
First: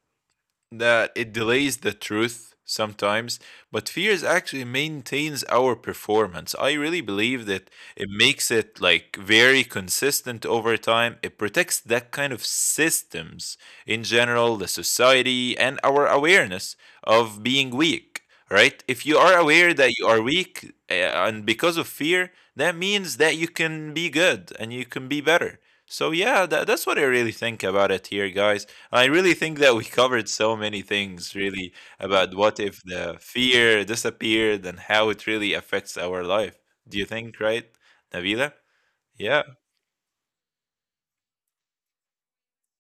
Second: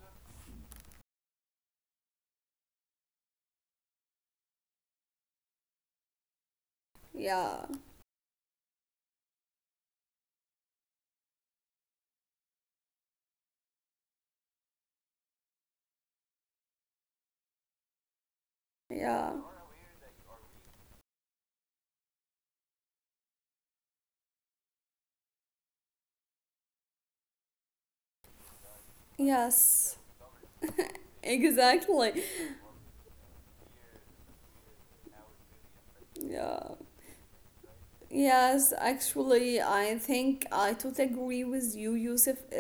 B: that it delays the truth sometimes, but fears actually maintains our performance. I really believe that
A: Yeah,
B: it makes it like very consistent over time. It protects that kind of systems in general, the society, and our awareness of being weak. Right? If you are
A: yeah,
B: aware that you are weak, and because of fear, that means that you can be good and you can be better. So, yeah, that, that's what I really think about it here, guys. I really think that we *laughs*
A: yes,
B: covered so many things, really,
A: exactly,
B: about what if the fear disappeared and how it really affects our life.
A: yeah.
B: Do you think, right, Nabila?
A: Yes,
B: Yeah.
A: actually, I think I totally agree with you, Yusuf,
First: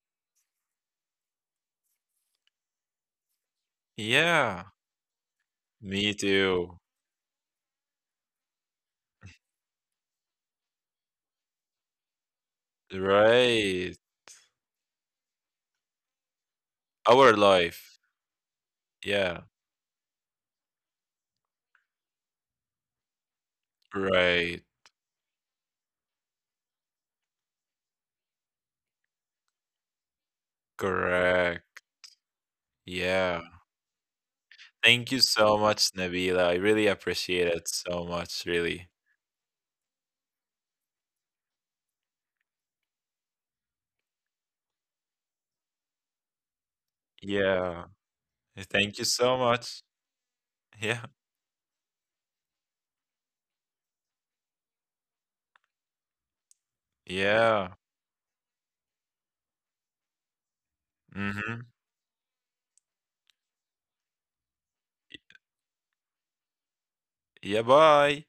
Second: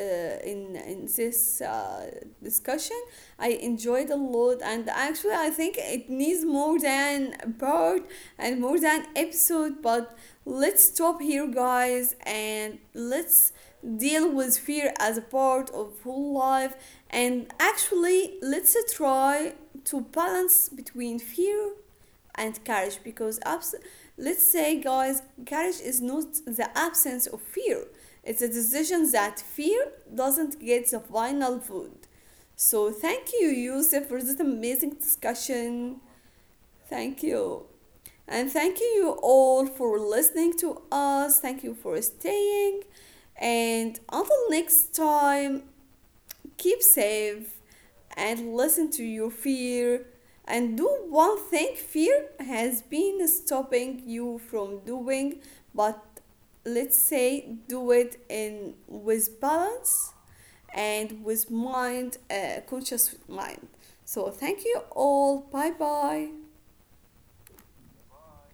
A: in this discussion. I enjoyed a lot,
B: Yeah.
A: and actually, I think it
B: Me
A: needs
B: too.
A: more than a part and more than episode. But let's stop here, guys, and let's
B: Right.
A: deal with fear as a part of whole life. And
B: Our life.
A: actually, let's try
B: Yeah.
A: to balance between fear and courage because let's say
B: Right.
A: guys courage is not the absence of fear, it's a decision that fear doesn't get the final vote.
B: Correct.
A: So thank you
B: Yeah.
A: Yusuf for this amazing
B: Thank you so
A: discussion.
B: much, Nabila. I really
A: Thank you,
B: appreciate it so
A: and
B: much,
A: thank
B: really.
A: you all for listening to us, thank you for staying, and until next time keep safe
B: Yeah.
A: and listen to
B: Thank you
A: your
B: so
A: fear
B: much.
A: and do
B: Yeah.
A: one thing fear has been stopping you from doing, but let's say do
B: Yeah.
A: it in with balance and with
B: Mm-hmm.
A: mind conscious mind. So thank you all, bye bye.
B: Yeah, bye.